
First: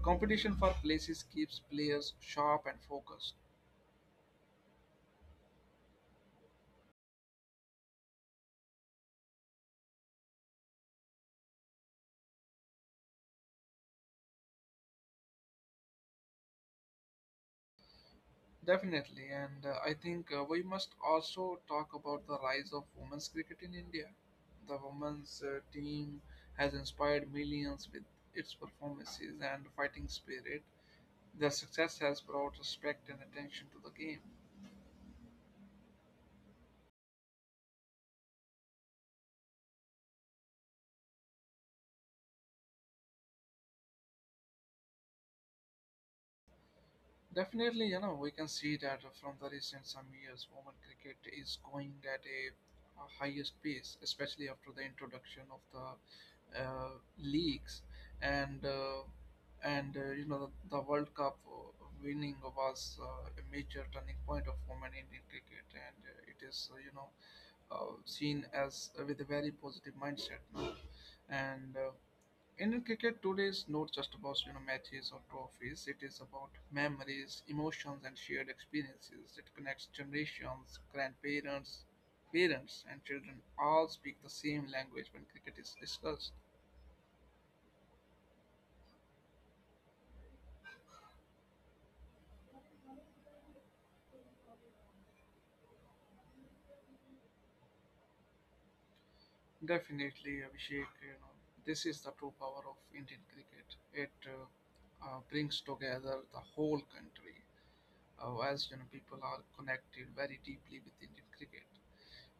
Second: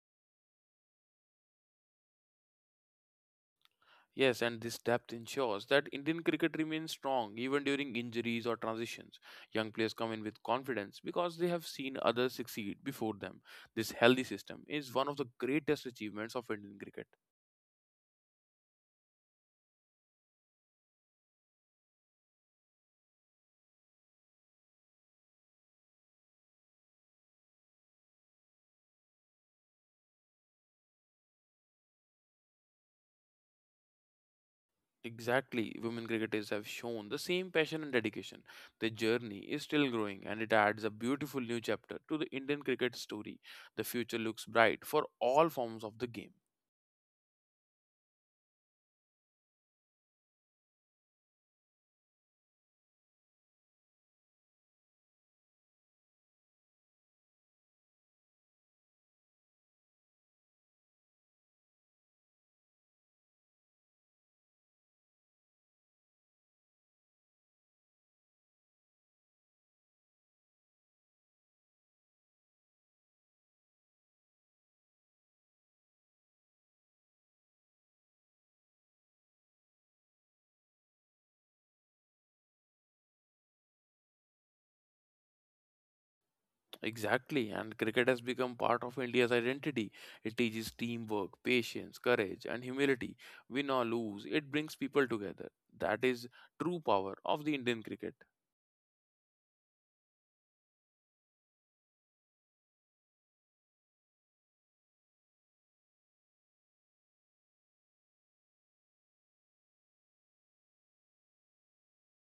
Speaker 1: Competition for places keeps players sharp and focused.
Speaker 2: Yes, and this depth ensures that Indian cricket remains strong even during injuries or transitions. Young players come in with confidence because they have seen others succeed before them. This healthy system is one of the greatest achievements of Indian cricket.
Speaker 1: Definitely, and I think we must also talk about the rise of women's cricket in India. The women's team has inspired millions with its performances and fighting spirit. Their success has brought respect and attention to the game.
Speaker 2: Exactly, women cricketers have shown the same passion and dedication. Their journey is still growing, and it adds a beautiful new chapter to the Indian cricket story. The future looks bright for all forms of the game.
Speaker 1: Definitely, you know, we can see that from the recent some years, women cricket is going at a highest pace, especially after the introduction of the uh, leagues and uh, and the World Cup winning was a major turning point of women in Indian cricket, and it is seen as with a very positive mindset now. And Indian cricket today is not just about matches or trophies. It is about memories, emotions, and shared experiences. It connects generations, grandparents, parents, and children all speak the same language when cricket is discussed.
Speaker 2: Exactly, and cricket has become part of India's identity. It teaches teamwork, patience, courage, and humility. Win or lose, it brings people together. That is true power of the Indian cricket.
Speaker 1: Definitely, Abhishek. You know, this is the true power of Indian cricket. It brings together the whole country, as you know, people are connected very deeply with Indian cricket.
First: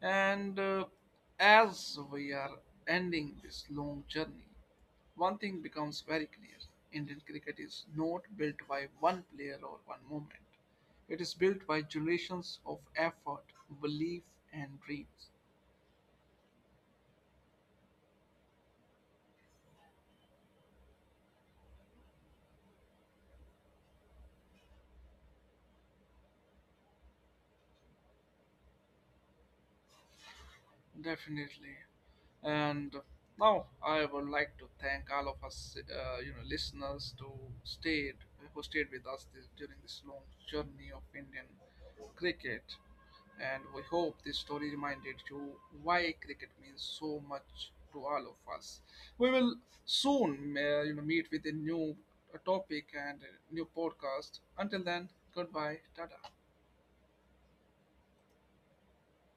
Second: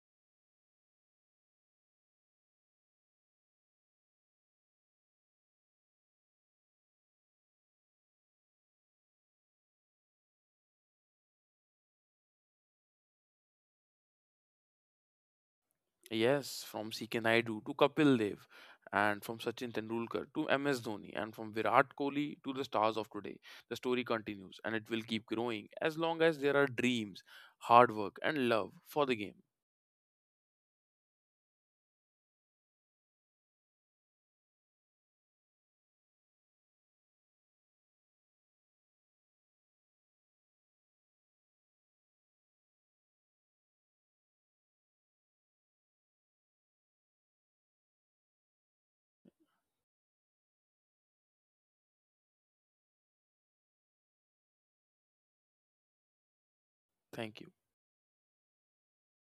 Speaker 1: And As we are ending this long journey, one thing becomes very clear: Indian cricket is not built by one player or one moment. It is built by generations of effort, belief, and dreams.
Speaker 2: Yes, from CK Naidu to Kapil Dev, and from Sachin Tendulkar to MS Dhoni, and from Virat Kohli to the stars of today, the story continues, and it will keep growing as long as there are dreams, hard work, and love for the game.
Speaker 1: Definitely. And now I would like to thank all of us, listeners, to stayed who stayed with us during this long journey of Indian cricket. And we hope this story reminded you why cricket means so much to all of us. We will soon, meet with a new topic and a new podcast. Until then, goodbye, tada.
Speaker 2: Thank you.